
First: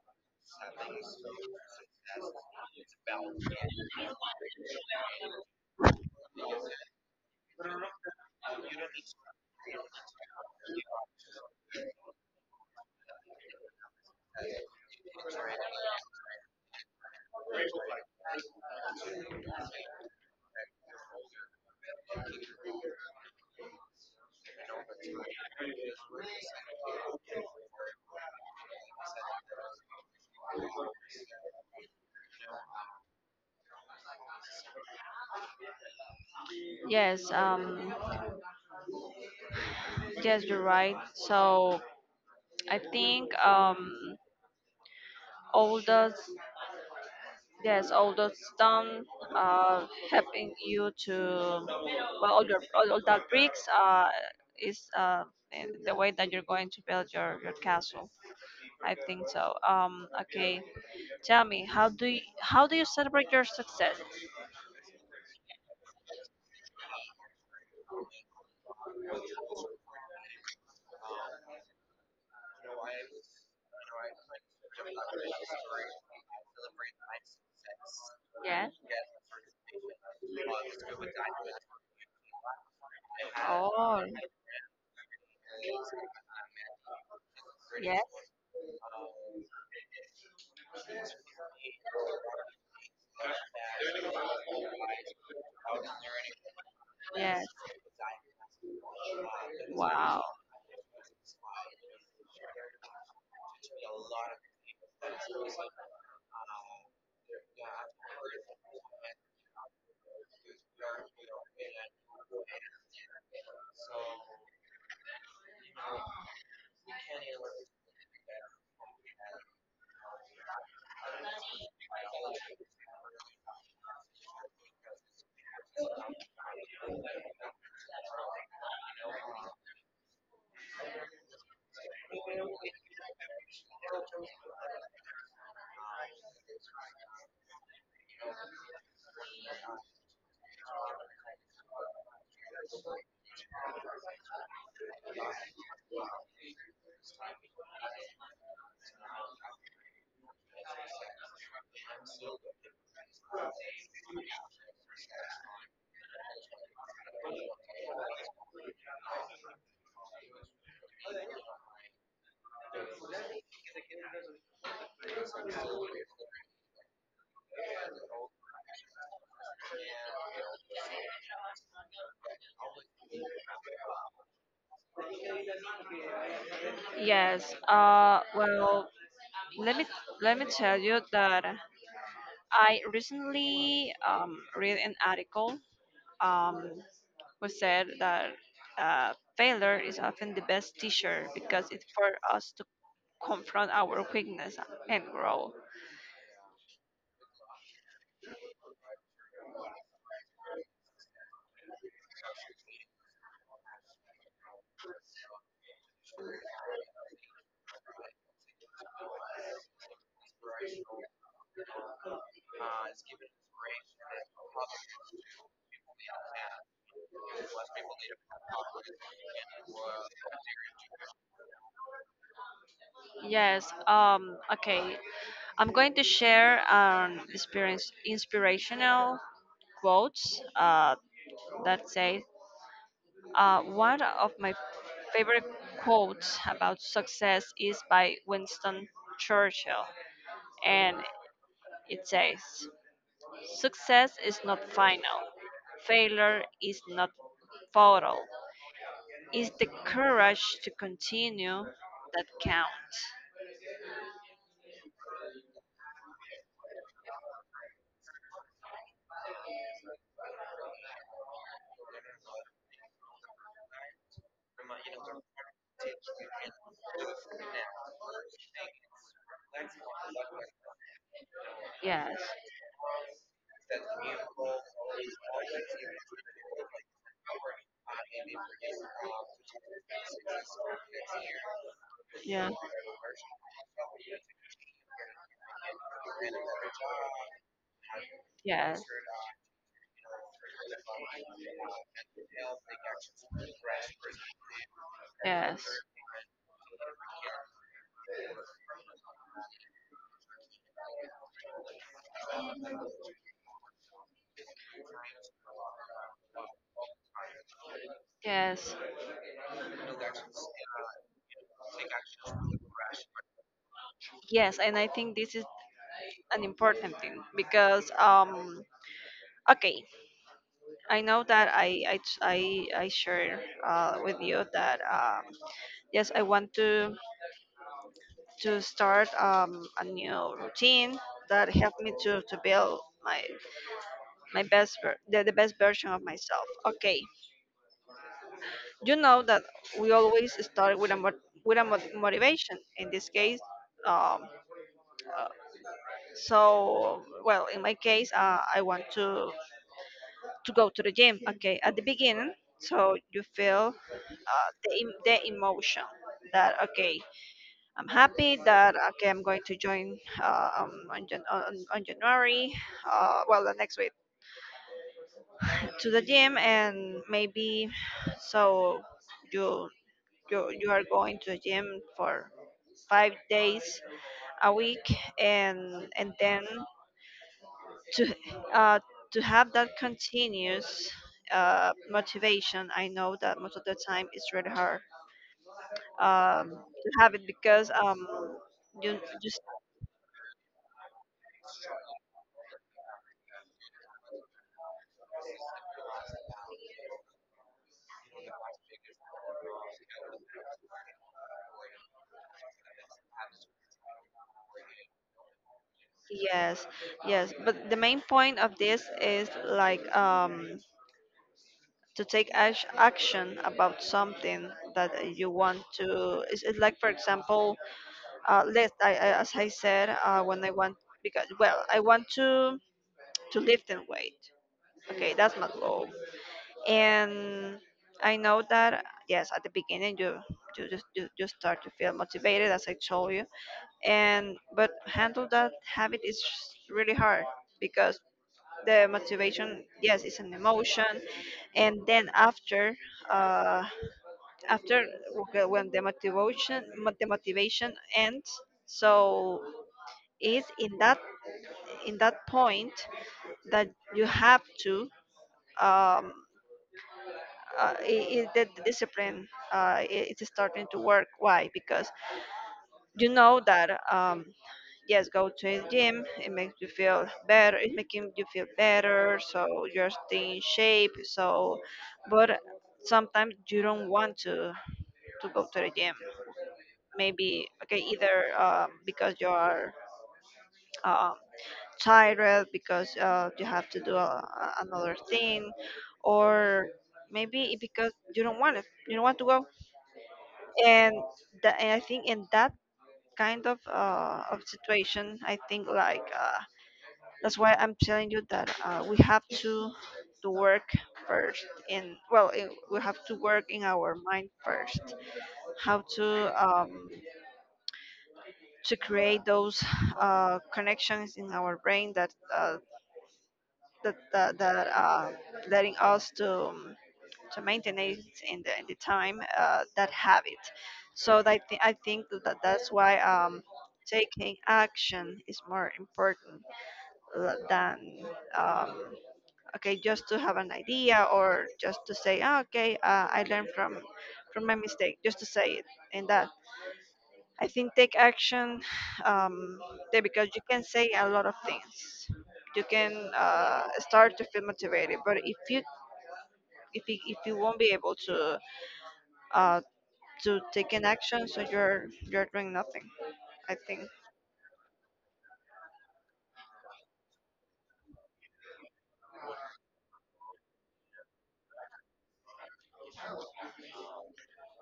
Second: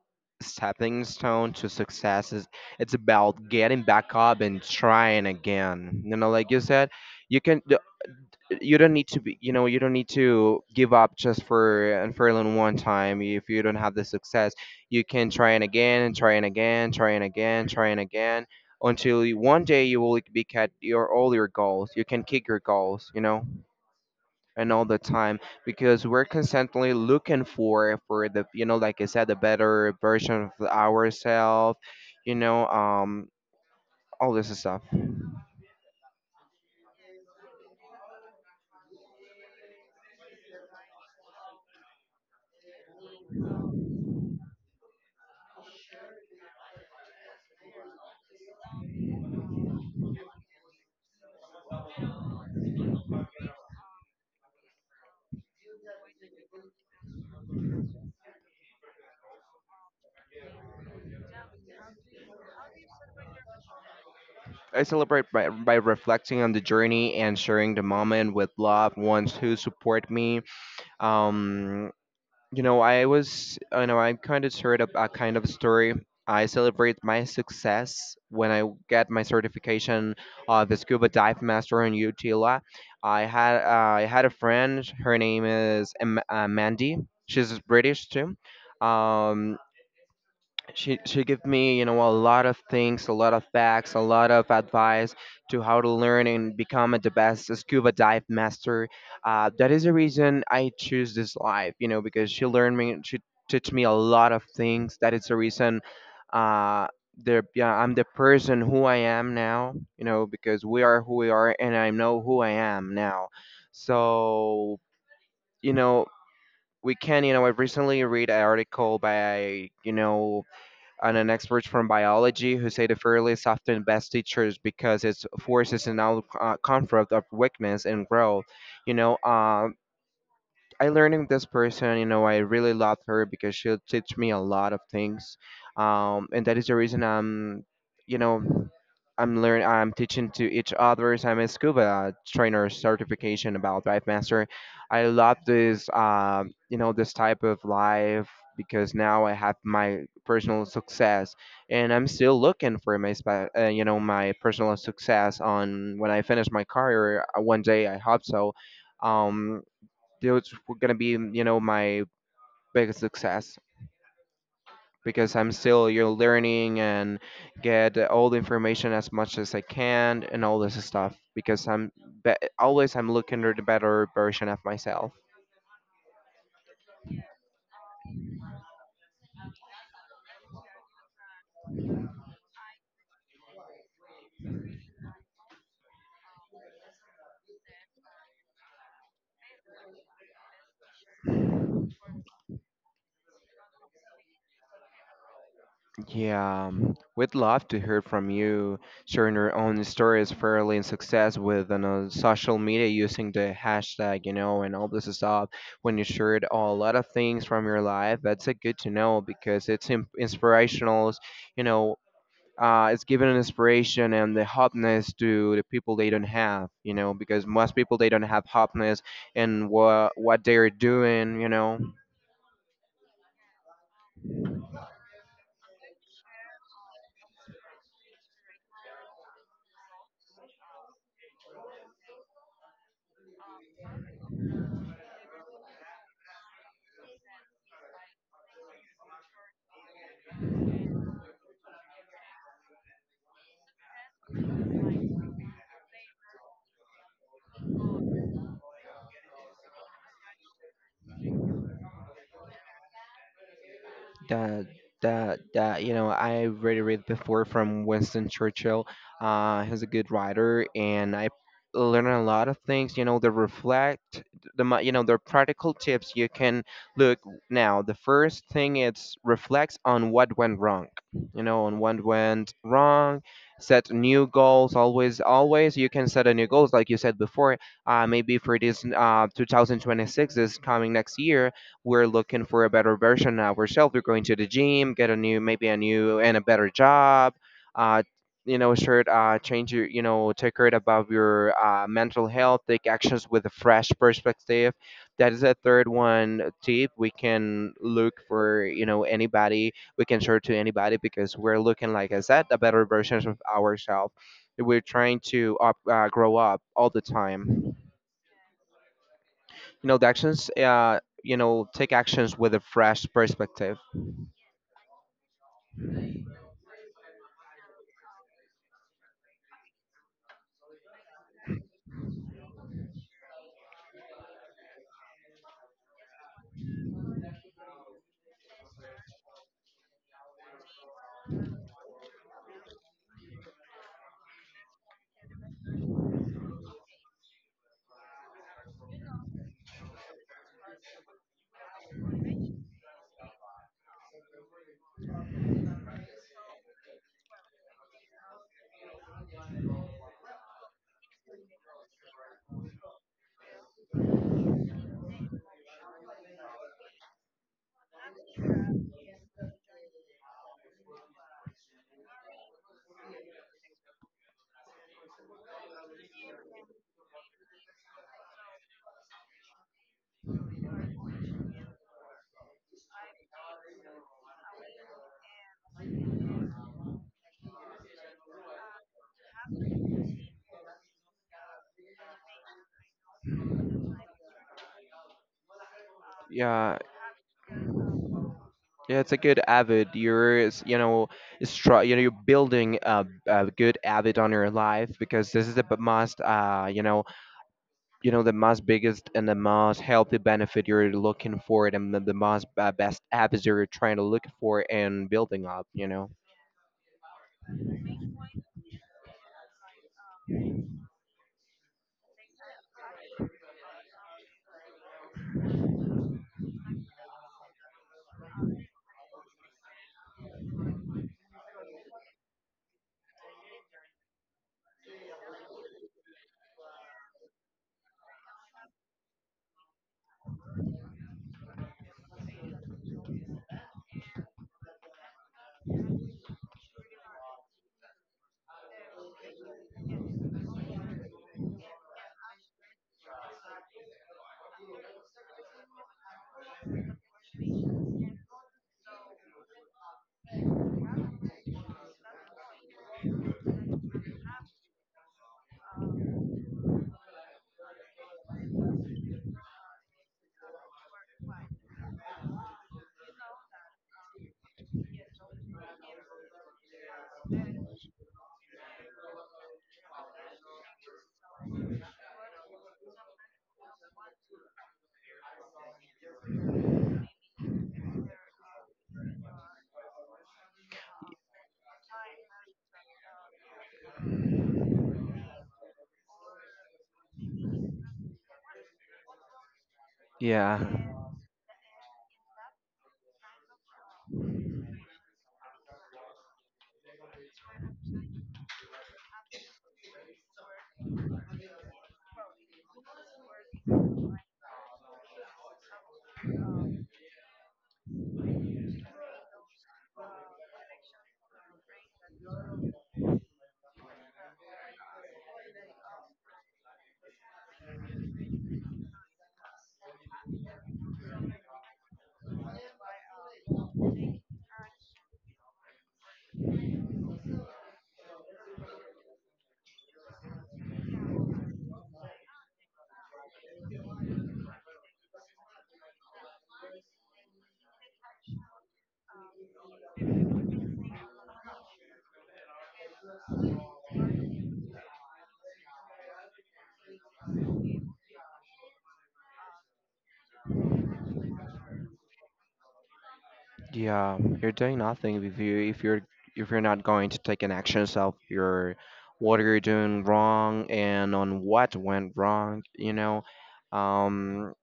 [SPEAKER 2] stepping stone to success is it's about getting back up and trying again. You know, like you said, you can you don't need to be, you know, you don't need to give up just for and for alone one time if you don't have the success. You can try and again and try and again, try and again, try and again until you, one day you will be at your all your goals. You can kick your goals, you know, and all the time because we're constantly looking for the, you know, like I said, the better version of ourselves, you know. All this stuff.
[SPEAKER 1] Yes. Yes, you're right. So I think all those, yes, all those stone helping you to, well, all your, all that bricks is in the way that you're going to build your castle. I think so. Okay, tell me, how do you celebrate your success?
[SPEAKER 2] I celebrate by, reflecting on the journey and sharing the moment with loved ones who support me. Um, you know, I was, you know, I kind of shared a kind of story. I celebrate my success when I
[SPEAKER 1] Yes.
[SPEAKER 2] get my certification of the scuba dive master in Utila. I
[SPEAKER 1] Oh,
[SPEAKER 2] had a friend. Her name is Mandy. She's
[SPEAKER 1] yes.
[SPEAKER 2] British too. Um, she gave me, you know, a lot of things, a lot of facts, a lot of advice to how to learn and become the
[SPEAKER 1] Yes.
[SPEAKER 2] best scuba dive master. That is the
[SPEAKER 1] Wow.
[SPEAKER 2] reason I choose this life, you know, because she learned me, she taught me a lot of things. That is the reason, uh, the yeah, I'm the person who I am now, you know, because we are who we are, and I know who I am now. So, you know, we can, you know, I recently read an article by, you know, and an expert from biology who say the failure is often best teachers because it forces an out conflict of weakness and growth. You know, I learning this person, you know, I really love her because she'll teach me a lot of things. And that is the reason I'm, you know, I'm learn I'm teaching to each others. I'm a scuba trainer certification about dive master. I love this, you know, this type of life because now I have my personal success, and I'm still looking for my, you know, my personal success on when I finish my career. One day I hope so. Um, those were gonna be, you know, my biggest success because I'm still, you know, learning and get all the information as much as I can and all this stuff because I'm always I'm looking for the better version of myself.
[SPEAKER 1] Yes. Well, let me let me tell you that I recently read an article um, who said that failure is often the best teacher, because it's for us to confront our weakness and grow.
[SPEAKER 2] Yeah, we'd love to hear from you sharing your own stories fairly in success with on social media using the hashtag, you know, and all this stuff. When you shared a lot of things from your life, that's a good to know because it's inspirational, you know, it's giving an inspiration and the hotness to the people they don't have, you know, because most people they don't have hotness and what they're doing, you know.
[SPEAKER 1] Yes. Okay. I'm going to share an experience, inspirational quotes that say, one of my favorite quotes about success is by Winston Churchill, and it says, "Success is not final. Failure is not fatal. It's the courage to continue that counts."
[SPEAKER 2] that that you know I already read before from Winston Churchill. He's a good writer, and I learned a lot of things. You know, the reflect, you know the practical tips you can look now. The first thing is reflects on what went wrong. You know, on what
[SPEAKER 1] Yes.
[SPEAKER 2] went wrong. Set new goals. Always, always you can set a new goals, like you said before. Maybe for this 2026 is coming next year. We're looking
[SPEAKER 1] Yeah.
[SPEAKER 2] for a better version of ourselves. We're going to the gym, get a new, maybe a new and a better job. Uh, you know,
[SPEAKER 1] Yes.
[SPEAKER 2] start change your, you know, take care about your mental health. Take actions with a fresh perspective. That is a
[SPEAKER 1] Yes.
[SPEAKER 2] third one tip. We can look for, you know, anybody. We can share to anybody because we're looking, like I said, the better versions of ourselves. We're trying to up, grow up all the time,
[SPEAKER 1] Yes.
[SPEAKER 2] you know. The actions you know take actions with a fresh perspective.
[SPEAKER 1] Yes. And I think this is an important thing, because okay, I know that I share with you that yes, I want to start a new routine that help me to build my my best ver- the best version of myself. Okay, you know that we always start with a motivation. In this case, um uh, so, well, in my case, I want to go to the gym. Okay, at the beginning, so you feel the, the emotion that okay, I'm happy that okay, I'm going to join on January, well, the next week, to the gym. And maybe so you. You are going to the gym for 5 days a week and then to uh, to have that continuous motivation. I know that most of the time it's really hard,
[SPEAKER 2] Yeah.
[SPEAKER 1] to have it because
[SPEAKER 2] Yeah,
[SPEAKER 1] you.
[SPEAKER 2] it's a good habit you're it's, you know, it's try, you know, you're building a good habit on your life because this is the b- most you know, you know, the most biggest and the most healthy benefit you're looking for and the most best habits you're trying to look for and building up, you know.
[SPEAKER 1] Yes, yes, but the main point of this is like, to take action about something that you want to. It's like for example, let I as I said when I want, because well I want to lift and weight. Okay, that's my goal. And I know that yes, at the beginning you, you just you, you start to feel motivated, as I told you, and but handle that habit is really hard, because the motivation, yes, it's an emotion. And then after, uh after, okay, when the motivation the motivation ends, so it's in that, in that point that you have to, um I the discipline, I it's starting to work. Why? Because you know that, yes, go to a gym. It makes you feel better. It's making you feel better, so you're staying in shape. So, but sometimes you don't want to go to the gym. Maybe okay, either because you are, um, tired, because you have to do a, another thing, or maybe it because you don't want it. You don't want to go,
[SPEAKER 2] Yeah.
[SPEAKER 1] and that, and I think in that kind of situation, I think like, that's why I'm telling you that we have to work first in, well in, we have to work in our mind first, how to, um to create those connections in our brain that that that, that uh letting us to, to maintenance in the time, that habit. So I think that that's why, taking action is more important than, um, okay, just to have an idea, or just to say, "Ah, okay, I learned from my mistake," just to say it. And that, I think take action, um, there, because you can say a lot of things, you can start to feel motivated, but if you, if you, if you won't be able to, uh, to take an action, so you're doing nothing, I think.
[SPEAKER 2] Yeah, you're doing nothing if you if you're not going to take an actions of your what you're doing wrong and on what went wrong, you know. Um,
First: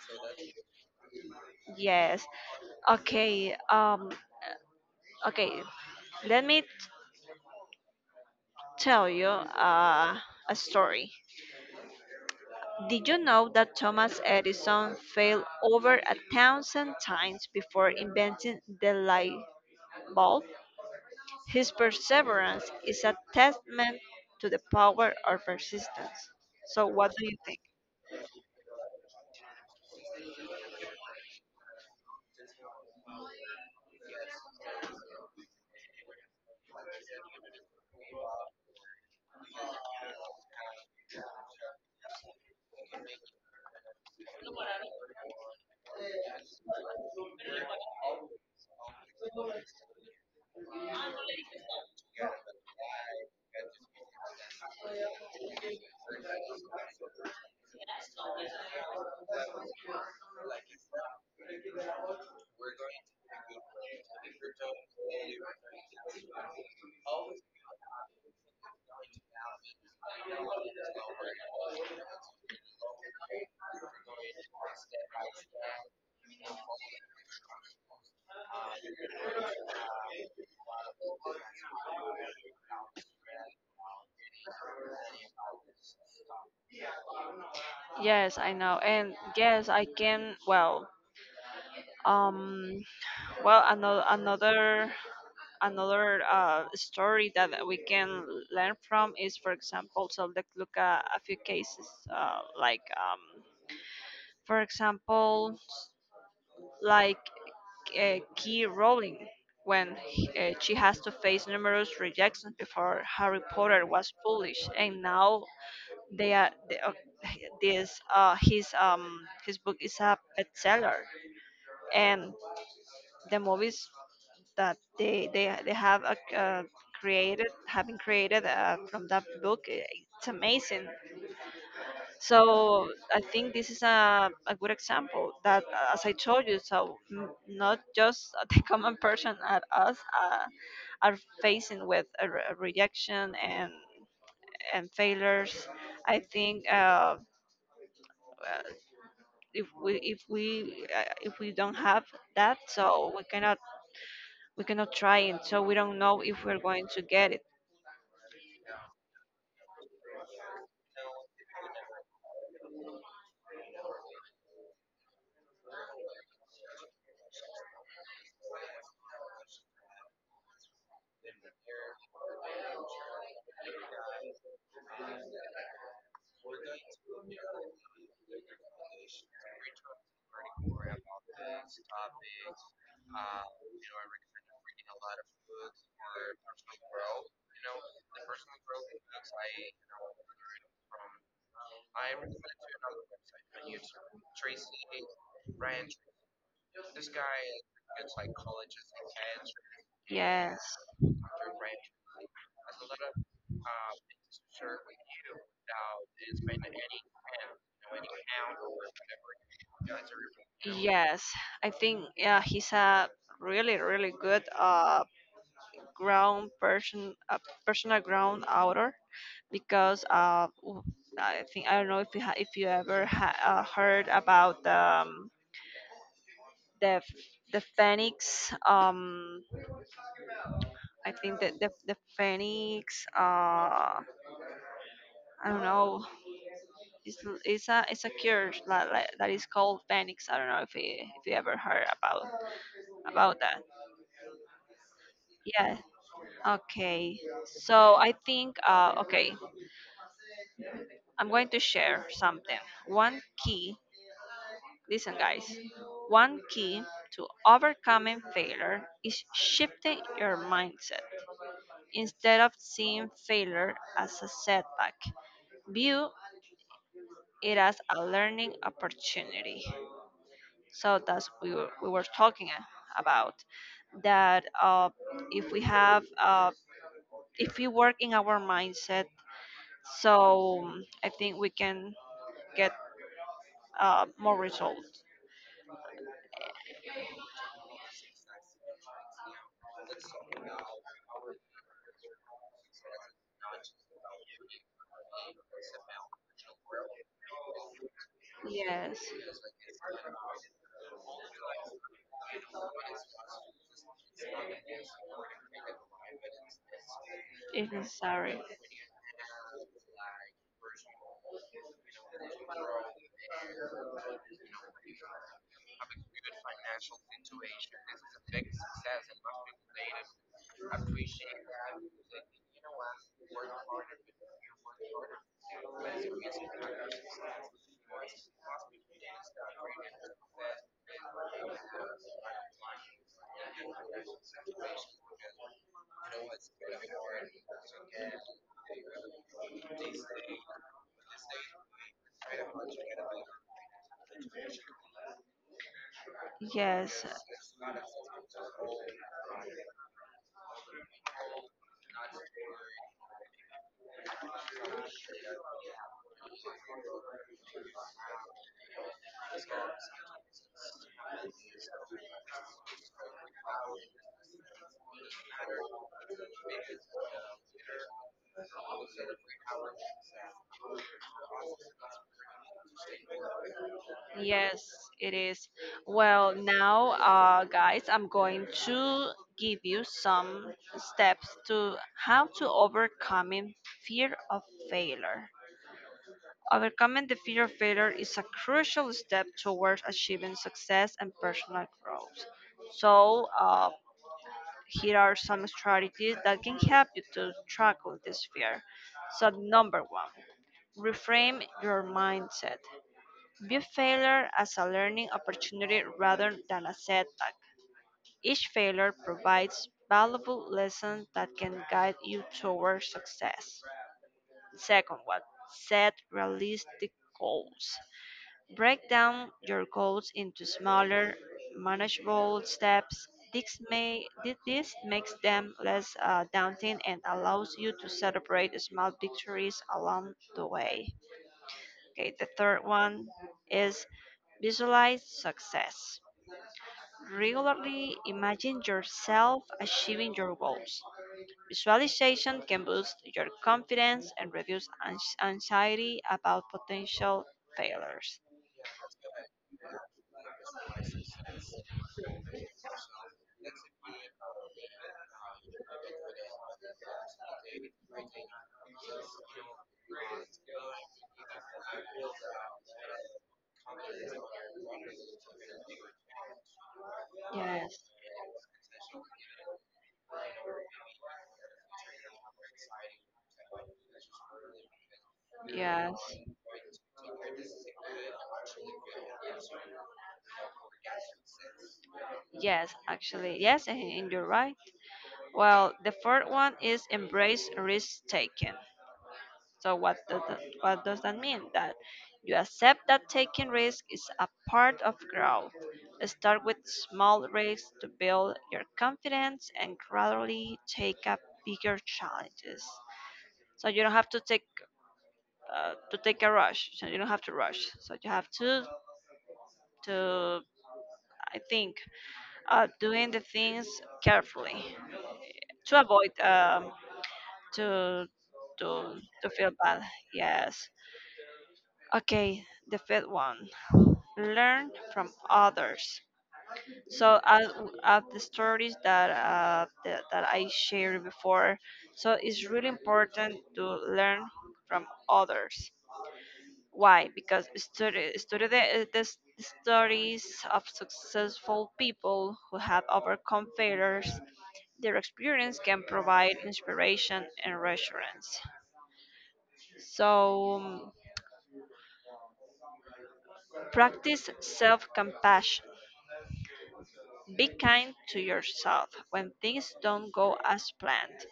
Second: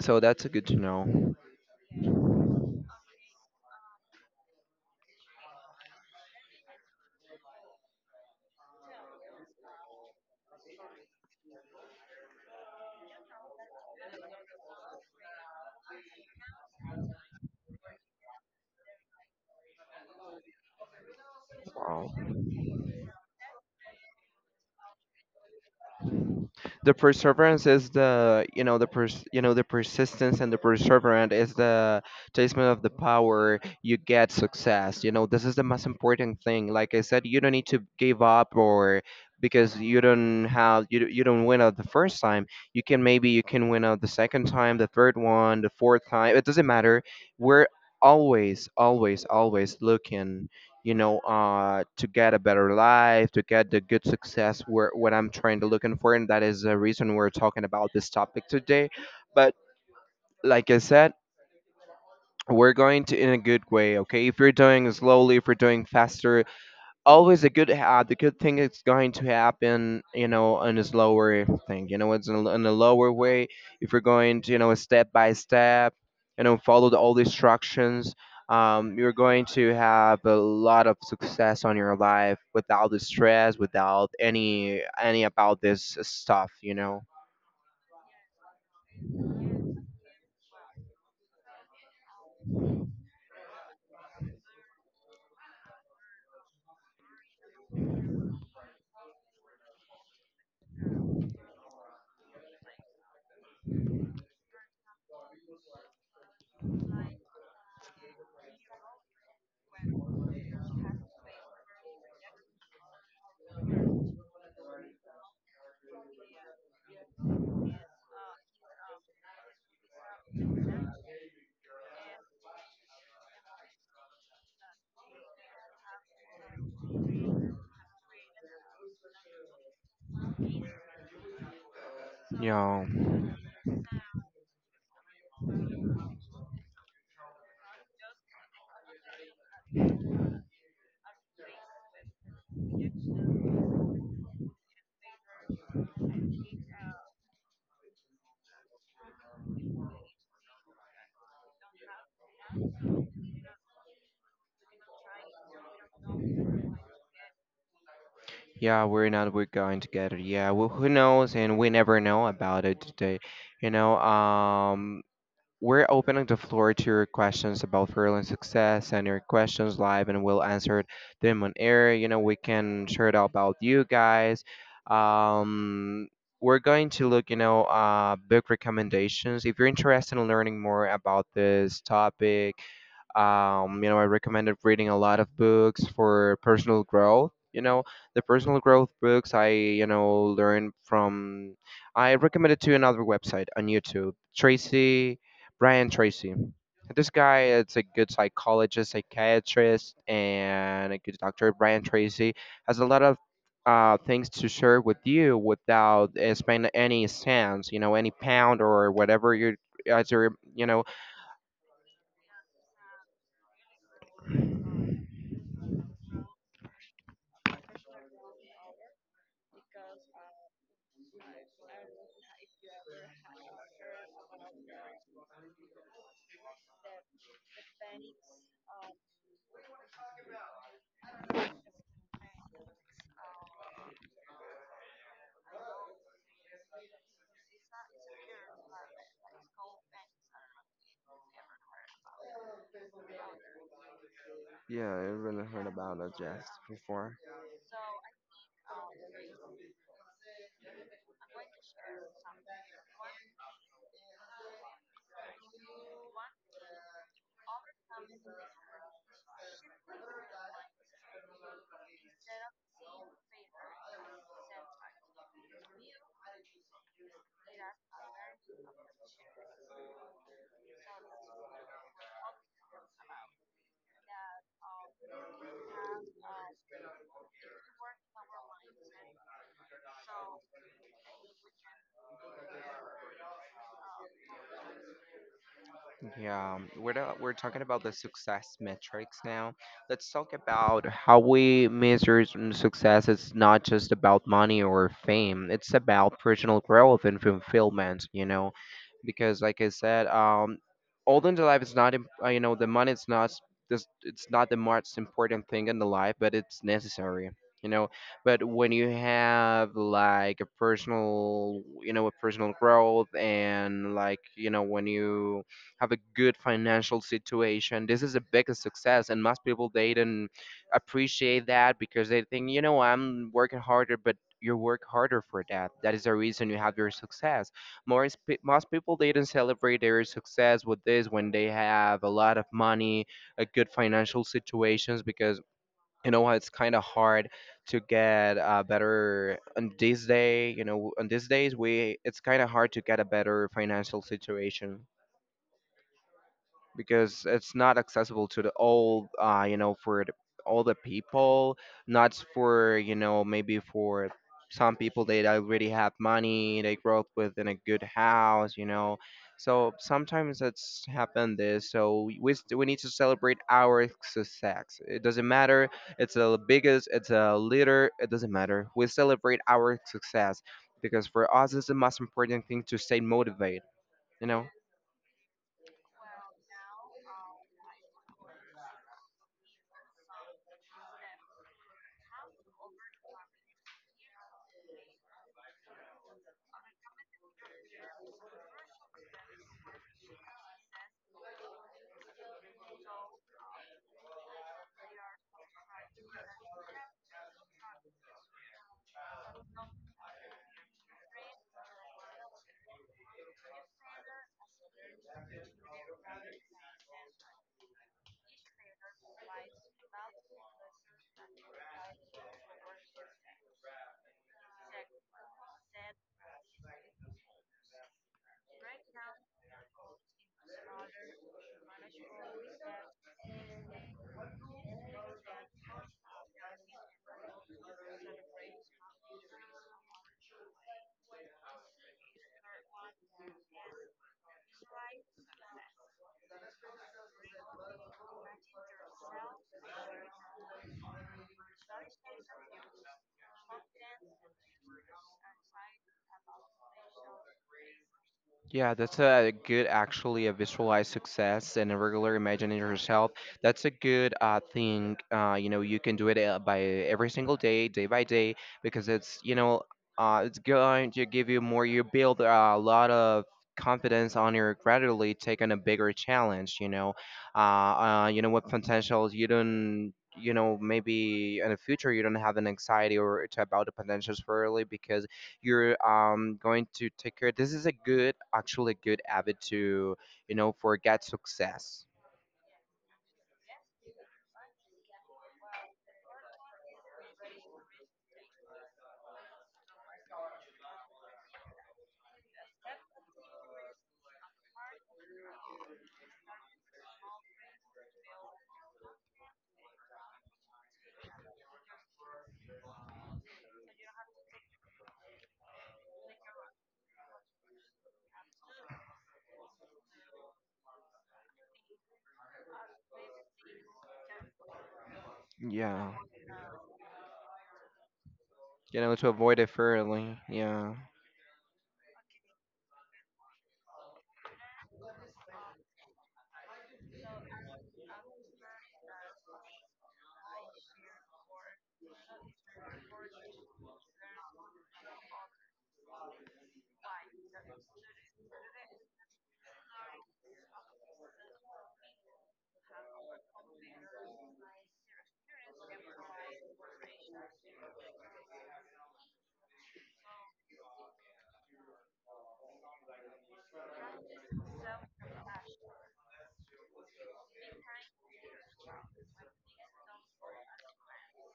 [SPEAKER 2] so that's a good to know.
[SPEAKER 1] Yes. Okay, okay, let me tell you, a story. Did you know that Thomas Edison failed over a thousand times before inventing the light bulb? His
[SPEAKER 2] Wow.
[SPEAKER 1] perseverance is a testament to the power of persistence. So
[SPEAKER 2] The
[SPEAKER 1] what do you think?
[SPEAKER 2] perseverance is the, you know, the you know the persistence and the perseverance is the testament of the power you get success, you know. This is the most important thing, like I said, you don't need to give up or because you don't have you, you don't win out the first time. You can maybe you can win out the second time, the third one, the fourth time. It doesn't matter. We're always, always, always looking, you know, to get a better life, to get the good success where what I'm trying to looking for, and that is the reason we're talking about this topic today. But like I said, we're going to in a good way, okay? If you're doing slowly, if you're doing faster, always a good the good thing is going to happen, you know, in a slower thing, you know, it's in a lower way. If you're going to, you know, step by step, you know, follow the, all the instructions, you're going to have a lot of success on your life without the stress, without any about this stuff, you know.
[SPEAKER 1] Yes, I know, and yes, I can, well, um well, another, another, another story that we can learn from is, for example, so let's look at a few cases, uh, like, um, for example, like, Key Rowling. When she has to face numerous rejections before Harry Potter was published, and now they are they, this his book is a bestseller, and the movies that they have a, created, having created from that book, it's amazing.
[SPEAKER 2] Yeah.
[SPEAKER 1] So I think this is a good example that, as I told you, so not just [LAUGHS] the common person at us uh, are facing with a, a rejection and failures. I think, uh, if we, if we if we don't have that, so we cannot, we cannot try it, so we don't know if we're going to get it.
[SPEAKER 2] Yeah, we're not we're going together. Yeah. Well, who knows? And we never know about it today, you know. We're opening the floor to your questions about furling success and your questions live, and we'll answer them on air. You know, we can share it about you guys. Um, we're going to look, you know, book recommendations. If you're interested in learning more about this topic, you know, I recommended reading a lot of books for personal growth. You know, the personal growth books I, you know, learned from. I recommended to another website on YouTube, Tracy Brian Tracy. This guy is a good psychologist, psychiatrist,
[SPEAKER 1] Yes,
[SPEAKER 2] and a good doctor. Brian Tracy has a lot of things to share with you without spending any cents, you know, any pound or whatever you're as your, you know,
[SPEAKER 1] yes. I think yeah, he's a really, really good ground person, personal ground outer, because I think I don't know if you ha, if you ever ha heard about, the the Phoenix. I think that the Phoenix, I don't know, it's it's a, it's a cure that that is called Phoenix. I don't know if you, if you ever heard about that.
[SPEAKER 2] Yeah, I really heard
[SPEAKER 1] Yeah.
[SPEAKER 2] about it just before.
[SPEAKER 1] Okay, so I think, okay, I'm going to share something. One key, listen, guys, one key to overcoming failure is shifting your mindset. Instead of seeing failure as a setback, view it as a learning opportunity. So that's we were talking about that, if we have, if we work in our mindset, so I think we can get, more results.
[SPEAKER 2] Yeah, we're talking about the success metrics now. Let's talk about how we measure some success. It's not just about money or fame. It's about personal growth and fulfillment. You know,
[SPEAKER 1] Yes,
[SPEAKER 2] because like I said, all in the life is not im- you know, the money is not s- this, it's not the most important thing in the life, but it's necessary. You
[SPEAKER 1] if
[SPEAKER 2] know,
[SPEAKER 1] necessary.
[SPEAKER 2] but when you have like a personal, you know, a personal growth, and like, you know, when you have a good financial situation, this is a biggest success, and most people they didn't appreciate that because they think, you know, I'm working harder, but you work harder for that. That is the reason you have your success. Most people they didn't celebrate their success with this when they have a lot of money, a good financial situations, because, you know, it's kind of hard to get better on this day. You know, on these days we, it's kind of hard to get a better financial situation,
[SPEAKER 1] Yes,
[SPEAKER 2] because it's not accessible to the all, you know, for the all the people, not for, you know, maybe for some people, they already have money, they grow up within a good house, you know. So sometimes that's happened this. So we, we need to celebrate our success. It doesn't matter, it's a biggest, it's a leader, it doesn't matter, we celebrate our success, because for us it's the most important thing to stay motivated, you know.
[SPEAKER 1] yes, it is. Well, now, guys, I'm going to give you some steps to how to overcoming fear of failure. Overcoming the fear of failure is a crucial step towards achieving success and personal growth. So, here are some strategies that can help you to tackle this fear. So, number one: reframe your mindset. View failure as a learning opportunity rather than a setback. Each failure provides valuable lessons that can guide you toward success. Second one, set realistic goals. Break down your goals into smaller, manageable steps. This, may, this makes them less, daunting, and allows you to celebrate small victories along the way. Okay, the third one is visualize success. Regularly imagine yourself achieving your goals. Visualization can boost your confidence and reduce anxiety about potential failures.
[SPEAKER 2] Yeah, that's a good, actually a visualized success and a regular imagining yourself. That's a good thing. You know, you can do it by every single day, day by day, because it's, you know, it's going to give you more. You build a lot of confidence on your gradually taking a bigger challenge.
[SPEAKER 1] Yes,
[SPEAKER 2] You know what potentials you don't. You know, maybe in the future you don't have an anxiety or to about the potentials for early, because you're
[SPEAKER 1] yes,
[SPEAKER 2] going to take care. This is a good, actually good habit to, you know, forget success.
[SPEAKER 1] yes, actually, yes, and you're right. Well, the fourth one is embrace risk taking. So what does that mean? That you accept that taking risk is a part of growth. Start with small risks to build your confidence and gradually take up bigger challenges. So you don't have to take, to take a rush. So you don't have to rush. So you have to, I think, doing the things carefully, to
[SPEAKER 2] Yeah,
[SPEAKER 1] avoid, to to
[SPEAKER 2] you know, to
[SPEAKER 1] to
[SPEAKER 2] avoid it
[SPEAKER 1] feel bad.
[SPEAKER 2] fairly.
[SPEAKER 1] Yes.
[SPEAKER 2] Yeah,
[SPEAKER 1] Okay, the fifth one. Learn from others. So out of the stories that, that I shared before, so it's really important to learn from others. Why? Because study the stories of successful people who have overcome failures. Their experience can provide inspiration and reassurance. So, practice self-compassion. Be kind to yourself when things don't go as planned.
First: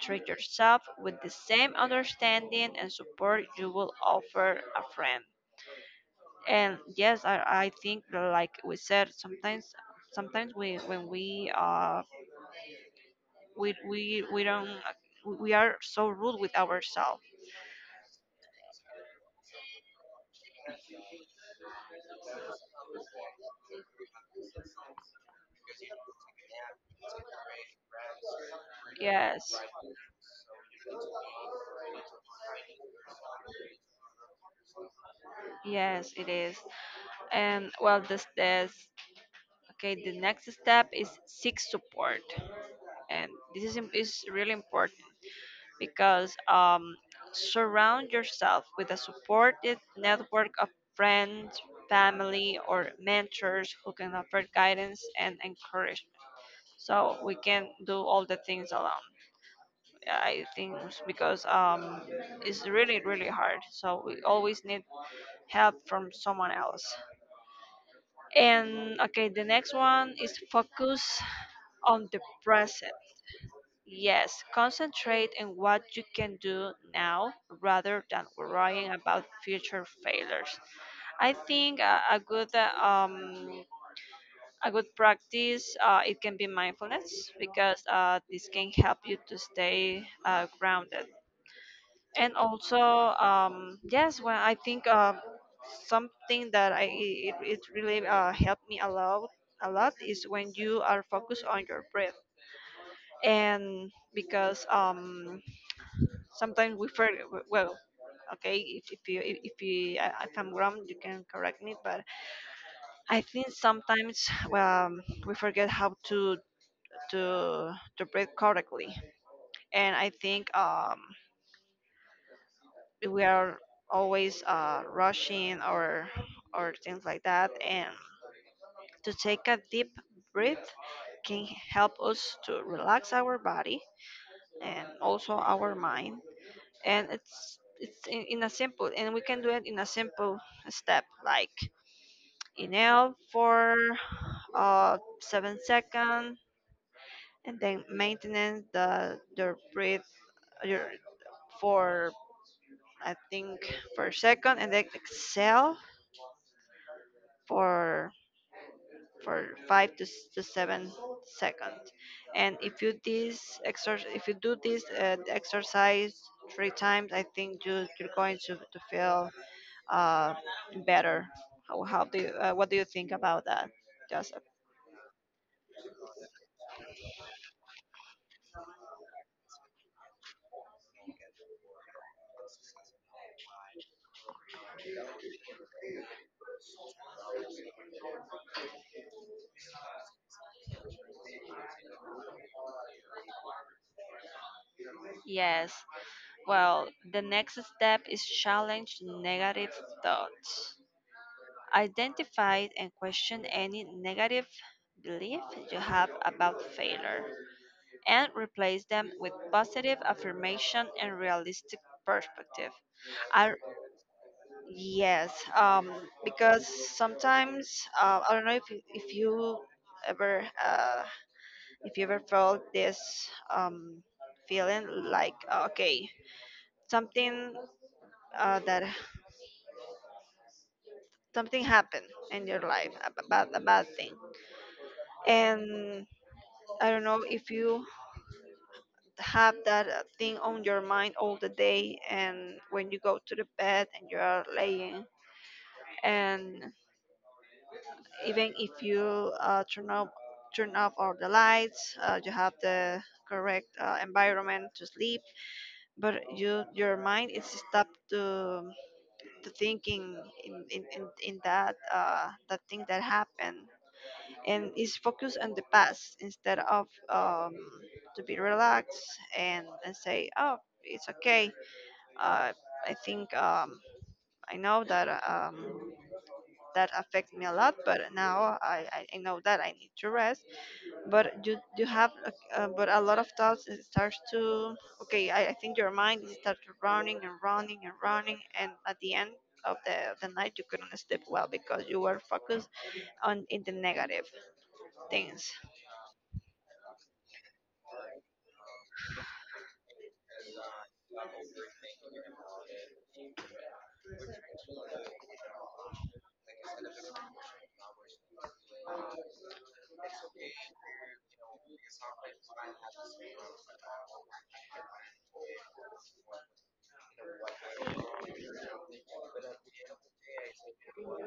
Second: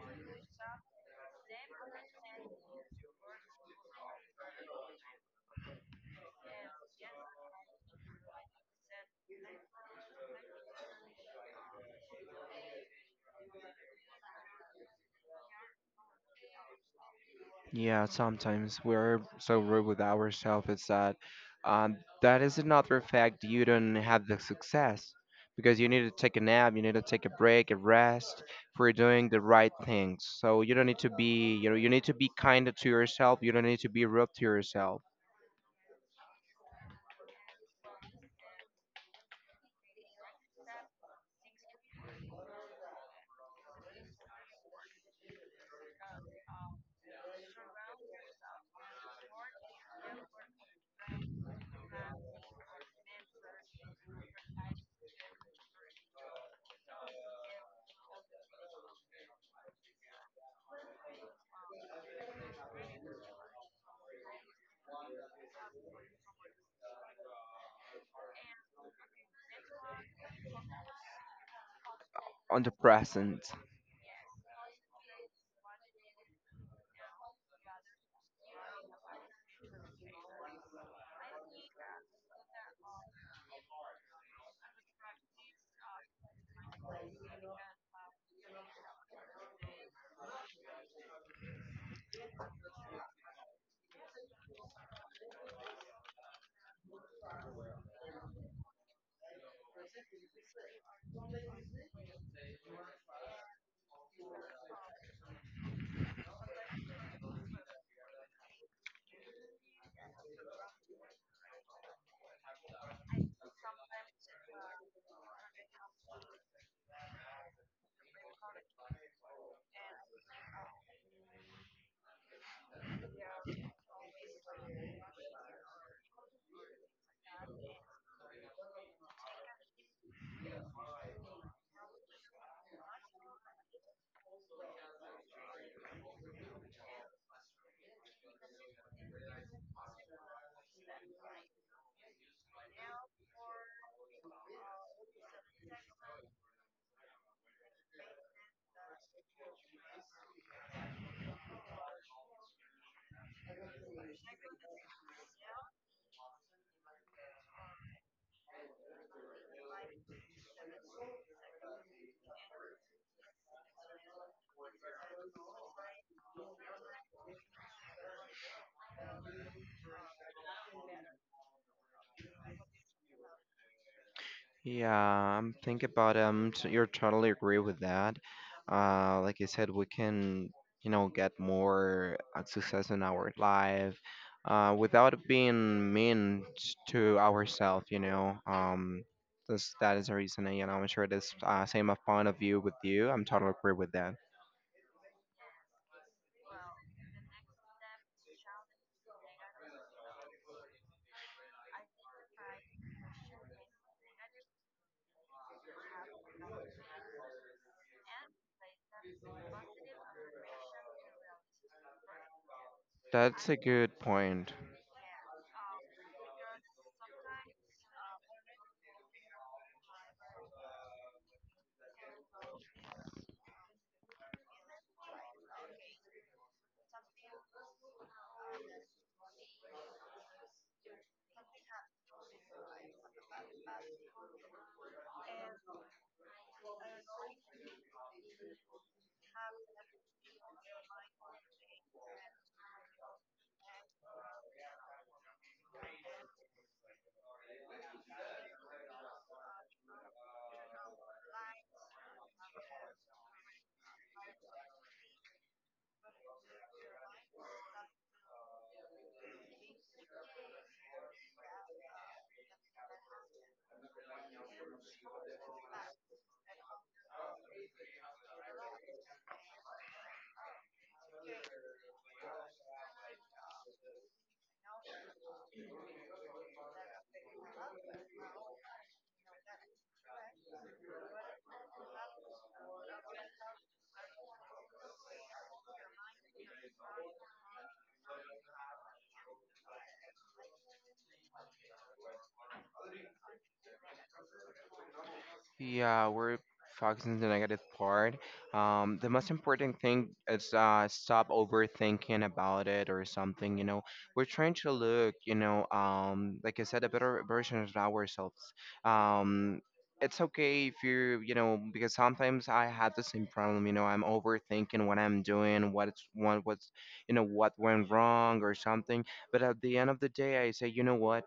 [SPEAKER 1] Treat yourself with the same understanding and support you will offer a friend. And yes, I think like we said, sometimes, sometimes we when we we don't, we are so rude with ourselves.
[SPEAKER 2] yeah. Sometimes we're so rude with ourselves. It's that, that is another fact. You don't have the success because you need to take a nap. You need to take a break, a rest for doing the
[SPEAKER 1] Yes,
[SPEAKER 2] right things. So you don't need to be, you know, you need to be kind to yourself. You don't need to be rude to yourself
[SPEAKER 1] yes, it is. And well, this, okay. The next step is seek support, and this is is really important, because, surround yourself with a supportive network of friends, family, or mentors who can offer guidance and encouragement. So we can do all the things alone. I think it's because, it's really, really hard. So we always need help from someone else. And okay, the next one is focus on the
[SPEAKER 2] on the
[SPEAKER 1] present.
[SPEAKER 2] present.
[SPEAKER 1] Yes, concentrate on what you can do now rather than worrying about future failures. I think, a good practice, it can be mindfulness, because this can help you to stay, grounded. And also, yes, well, I think, something that it really, helped me a lot, a lot is when you are focused on your breath. And because, sometimes we forget. Well, okay, if you, if you if I'm wrong, you can correct me. But I think sometimes, um, we forget how to, breathe correctly, and I think, we are always, rushing or things like that. And to take a deep breath can help us to relax our body and also our mind. And it's in a simple, and we can do it in a simple step like inhale for 7 second, and then maintenance the your breath, your, for, I think per second, and then exhale for for five to, to 7 seconds. And if you this exercise, if you do this, exercise three times, I think you, you're going to feel, uh, better. How do you, what do you think about that, Joseph?
[SPEAKER 2] Yeah, I'm thinking about You're totally agree with that. Like I said, we can, you know, get more success in our life, without being mean to ourselves. You know, this that is the reason. And, you know, I'm sure this same of point of view with you. I'm totally agree with that.
[SPEAKER 1] Yes. Well, the next step is challenge negative thoughts. Identify and question any negative belief you have about failure and replace them with positive affirmation and realistic perspective.
[SPEAKER 2] That's
[SPEAKER 1] I
[SPEAKER 2] a good point.
[SPEAKER 1] yes, because sometimes, I don't know if you, if you ever, if you ever felt this, um, feeling like, okay, something, that something happened in your life, a bad, a bad thing, and I don't know if you have that, thing on your mind all the day, and when you go to the bed and you are laying, and even if you, turn off all the lights, you have the correct, environment to sleep, but you, your mind is stuck to thinking in that, that thing that happened, and is focused on the past instead of, to be relaxed, and say, oh, it's okay. uh, I think, I know that, that affected me a lot, but now I know that I need to rest. But you have but a lot of thoughts, it starts to, okay, I think your mind is start running and running and running, and at the end of the night you couldn't sleep well because you were focused on in the negative things.
[SPEAKER 2] Yeah, we're focusing on the negative part. The most important thing is stop overthinking about it or something. You know, we're trying to look, you know, like I said, a better version of ourselves. Um, it's okay if you, you know, because sometimes I had the same problem. You know, I'm overthinking what I'm doing, you know, what went wrong or something. But at the end of the day, I say, you know what?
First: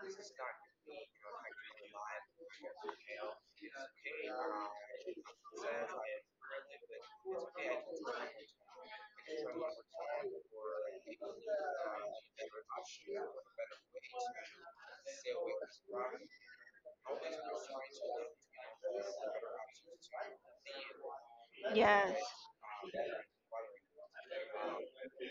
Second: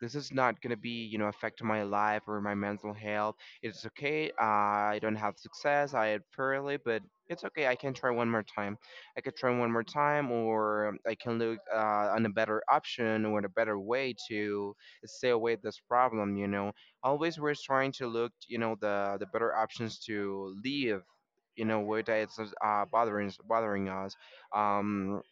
[SPEAKER 2] This is not going to be, you know, affect my life or my mental health. It's okay, I don't have success, I had fairly, but it's okay, I can try one more time, I could try one more time, or I can look on a better option or a better way to stay away this problem, you know. Always we're trying to look, you know, the better options to leave, you know, where that
[SPEAKER 1] Yes.
[SPEAKER 2] it's bothering us. um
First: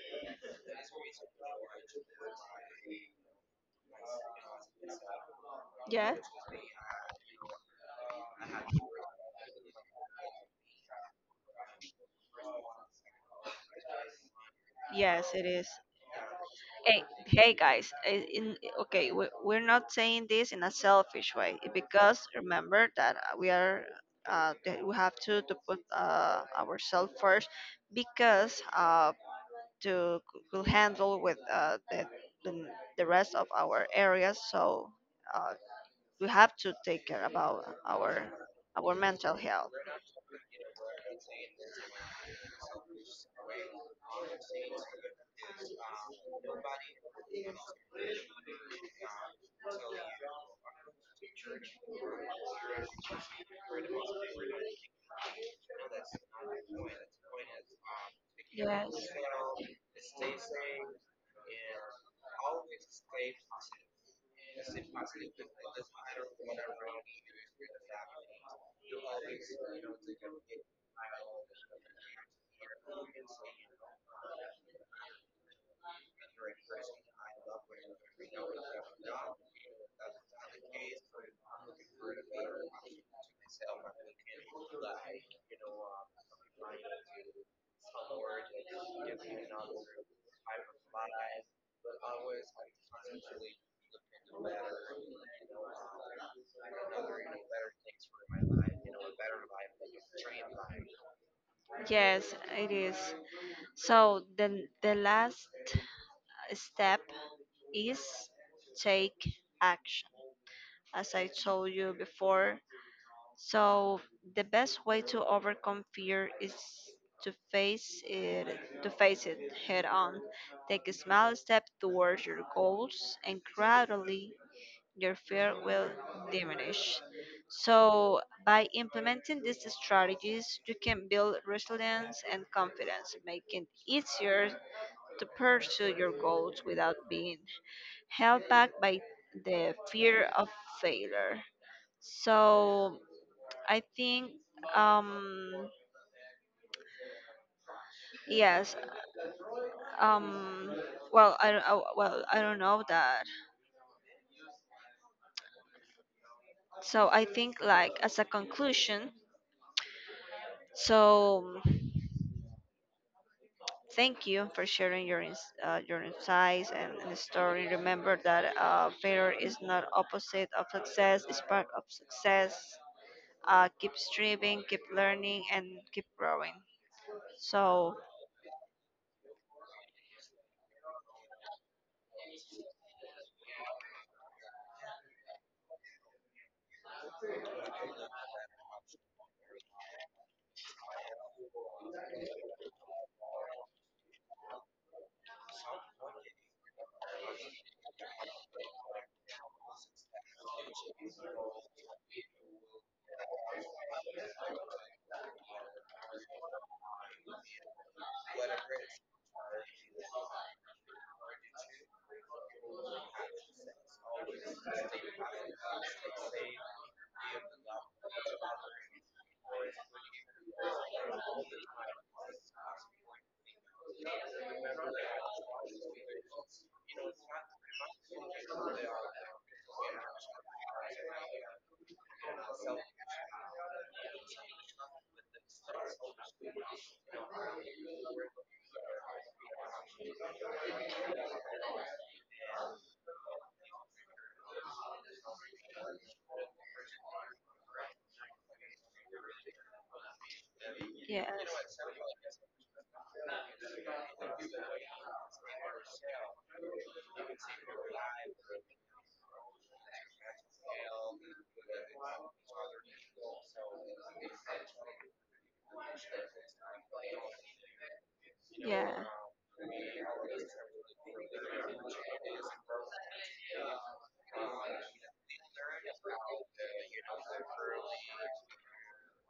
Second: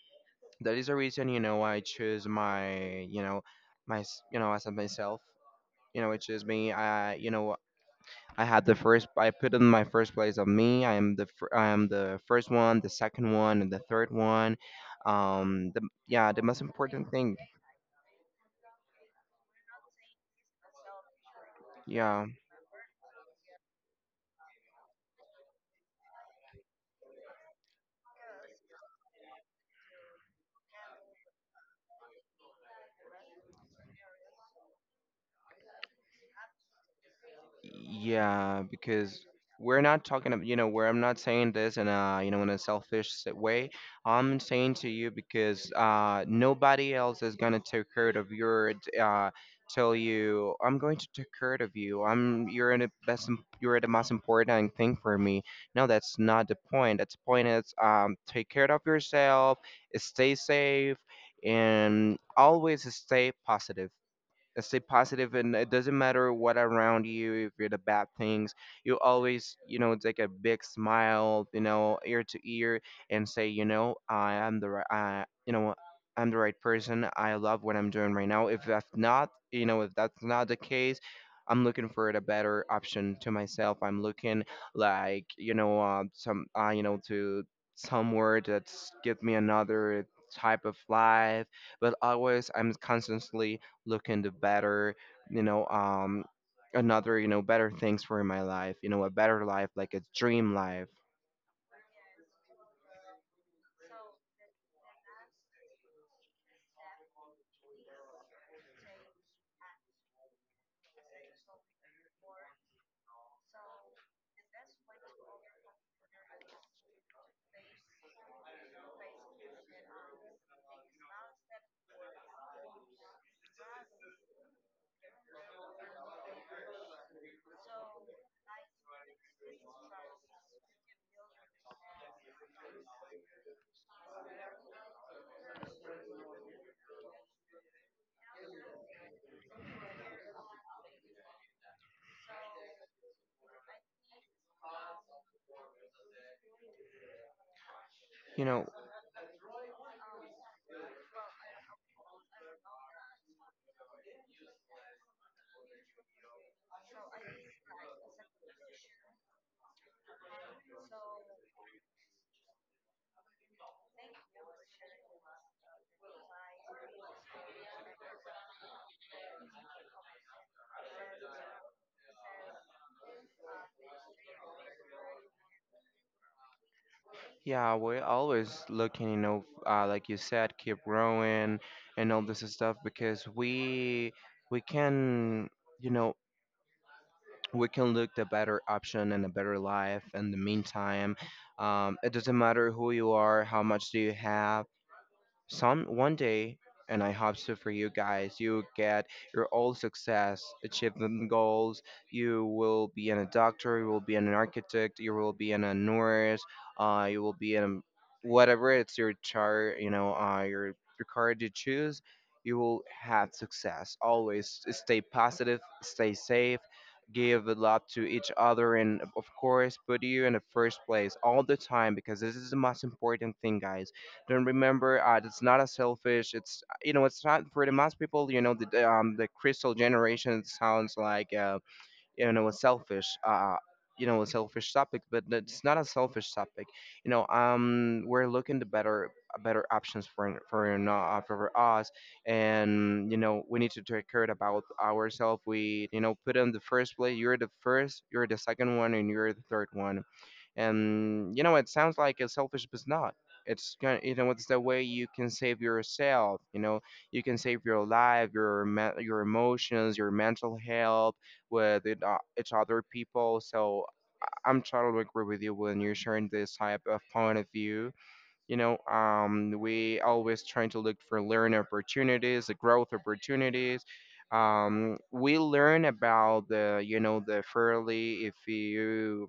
[SPEAKER 2] that is the reason, you know, I choose my, you know, my you know, as of myself, you know,
[SPEAKER 1] Yes.
[SPEAKER 2] which is me, I, you know, I had the first, I put in my first place of me, I am the I am the first one, the second one, and the third one.
[SPEAKER 1] Yes, it is.
[SPEAKER 2] The, yeah, the most
[SPEAKER 1] Hey,
[SPEAKER 2] important thing.
[SPEAKER 1] hey guys, okay, we, we're not saying this in a selfish way, because
[SPEAKER 2] Yeah,
[SPEAKER 1] remember that, we are, that we have to put, ourselves first, because, to could handle with, the the rest of our areas. So, uh, we have to take care about our
[SPEAKER 2] Yeah,
[SPEAKER 1] our
[SPEAKER 2] because
[SPEAKER 1] mental health.
[SPEAKER 2] we're not talking about, you know, where I'm not saying this in a, you know, in a selfish way. I'm saying to you because nobody else is gonna take care of your, tell you, I'm going to take care of you. I'm, you're the best, you're the most important thing for me. No, that's not the point. That's the point is, take care of
[SPEAKER 1] Yes.
[SPEAKER 2] yourself, stay safe, and always stay positive, and stay positive, and it doesn't matter what around you, if you're the bad things, you always, you know, take a big smile, you know, ear to ear, and say, you know, I am the right, I, you know, I'm the right person, I love what I'm doing right now. If that's not, you know, if that's not the case, I'm looking for a better option to myself, I'm looking like, you know, some you know, to somewhere that's give me another type of life, but always I'm constantly looking to better, you know, another, you know, better things for my life, you know, a better life, like a dream life.
[SPEAKER 1] Yes, it is. So the last step is take action. As I told you before, so the best way to overcome fear is to face it, to face it head on. Take a small step towards your goals, and gradually your fear will diminish. So by implementing these strategies you can build resilience and confidence, making it easier to pursue your goals without being held back by the fear of failure. So I think, um
[SPEAKER 2] You know,
[SPEAKER 1] yes, um well I, don't- oh, well, I don't know that. So I think like as a conclusion, so thank you for sharing your your insights and story. Remember that, failure is not opposite of success; it's part of success. Keep striving, keep learning, and keep growing.
[SPEAKER 2] yeah,
[SPEAKER 1] So
[SPEAKER 2] we're always looking, you know, like you said, keep growing and all this stuff, because we can, you know, we can look the better option and a better life in the meantime. It doesn't matter who you are, how much do you have. Some one day, and I hope so for you guys, you get your all success, achievement goals. You will be in a doctor, you will be an architect, you will be in a nurse, you will be in whatever it's your chart, you know, your card you choose. You will have success. Always stay positive, stay safe, give love to each other, and of course, put you in the first place all the time, because this is the most important thing, guys. Then remember, it's not as selfish. It's, you know, it's not for the most people. You know, the crystal generation sounds like you know, a selfish you know, a selfish topic, but it's not a selfish topic. You know, we're looking to better, better options for us, and you know, we need to take care about ourselves. We, you know, put in the first place. You're the first. You're the second one, and you're the third one.
[SPEAKER 1] yes,
[SPEAKER 2] And you know, it sounds like it's selfish, but it's not. It's gonna, you know, it's the way you can save yourself. You know, you can save your life, your your emotions, your mental health with it, each other people. So I'm totally agree with you when you're sharing this type of point of view. You know,
[SPEAKER 1] yeah.
[SPEAKER 2] we always trying to look for learn opportunities, the growth opportunities. We learn about the, you know, the fairly. If you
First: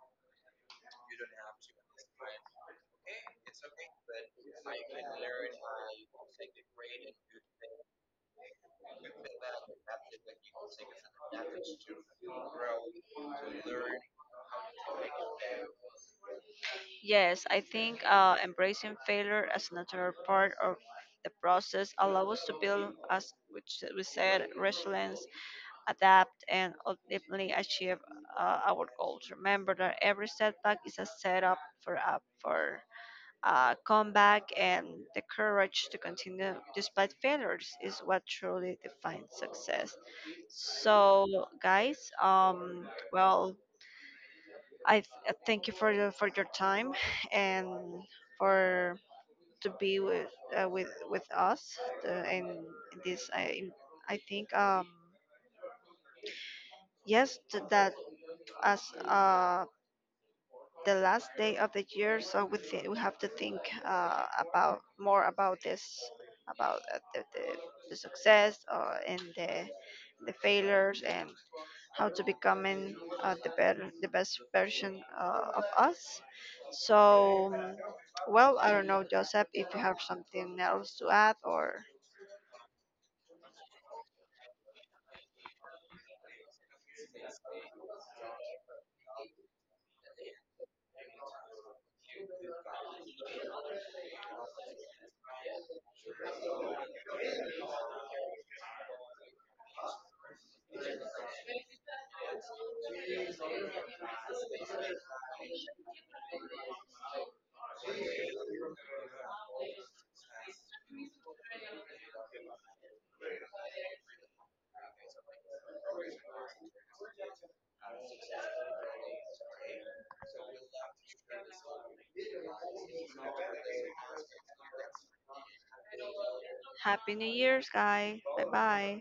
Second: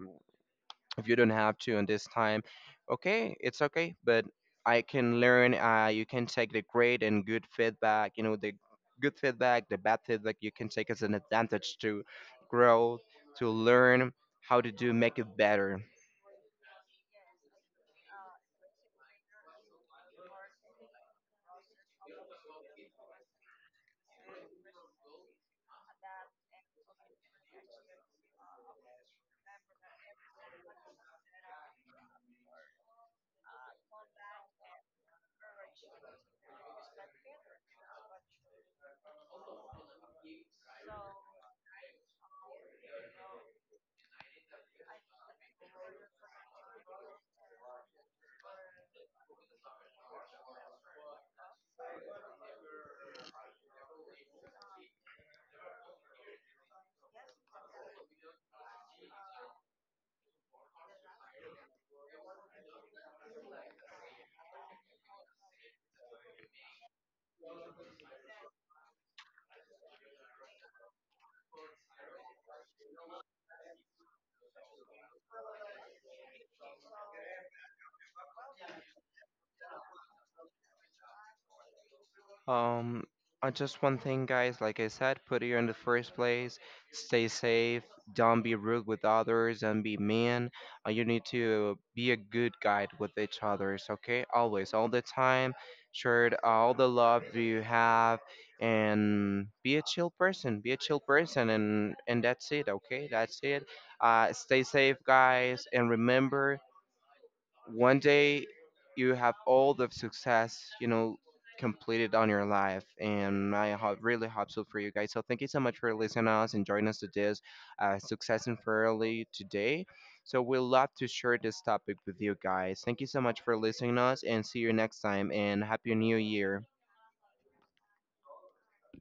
[SPEAKER 2] if you don't have to in this time, okay, it's okay, but I can learn. You can take the great and good feedback, you know, the good feedback, the bad feedback, you can take as an advantage to grow, to learn how to do make it better.
[SPEAKER 1] Yes, I think, embracing failure as a natural part of the process allows us to build, as which we said, resilience, adapt, and ultimately achieve, our goals. Remember that every setback is a setup for a, for a comeback, and the courage to continue despite failures is what truly defines success. So, guys, well thank you for your time, and for to be with, with us, uh, in, in this. I think, yes that as the last day of the year, so we we have to think, about more about this, about, the success, and the failures, and how to becoming, the better, the best version, of us. So, well, I don't know, Joseph, if you have something else to add or
[SPEAKER 2] Um, just one thing, guys. Like I said, put it in the first place. Stay safe. Don't be rude with others and be mean. You need to be a good guide with each others. Okay, always, all the time. Share all the love you have, and be a chill person. Be a chill person, and that's it. Okay, that's it. Stay safe, guys, and remember one day you have all the success, you know, completed on your life. And I really hope so for you guys. So thank you so much for listening to us and joining us to this success and fairly today. So we love to share this topic with you guys. Thank you so much for listening to us, and see you next time and happy new year.
[SPEAKER 1] Happy New Year's, guy. Bye bye.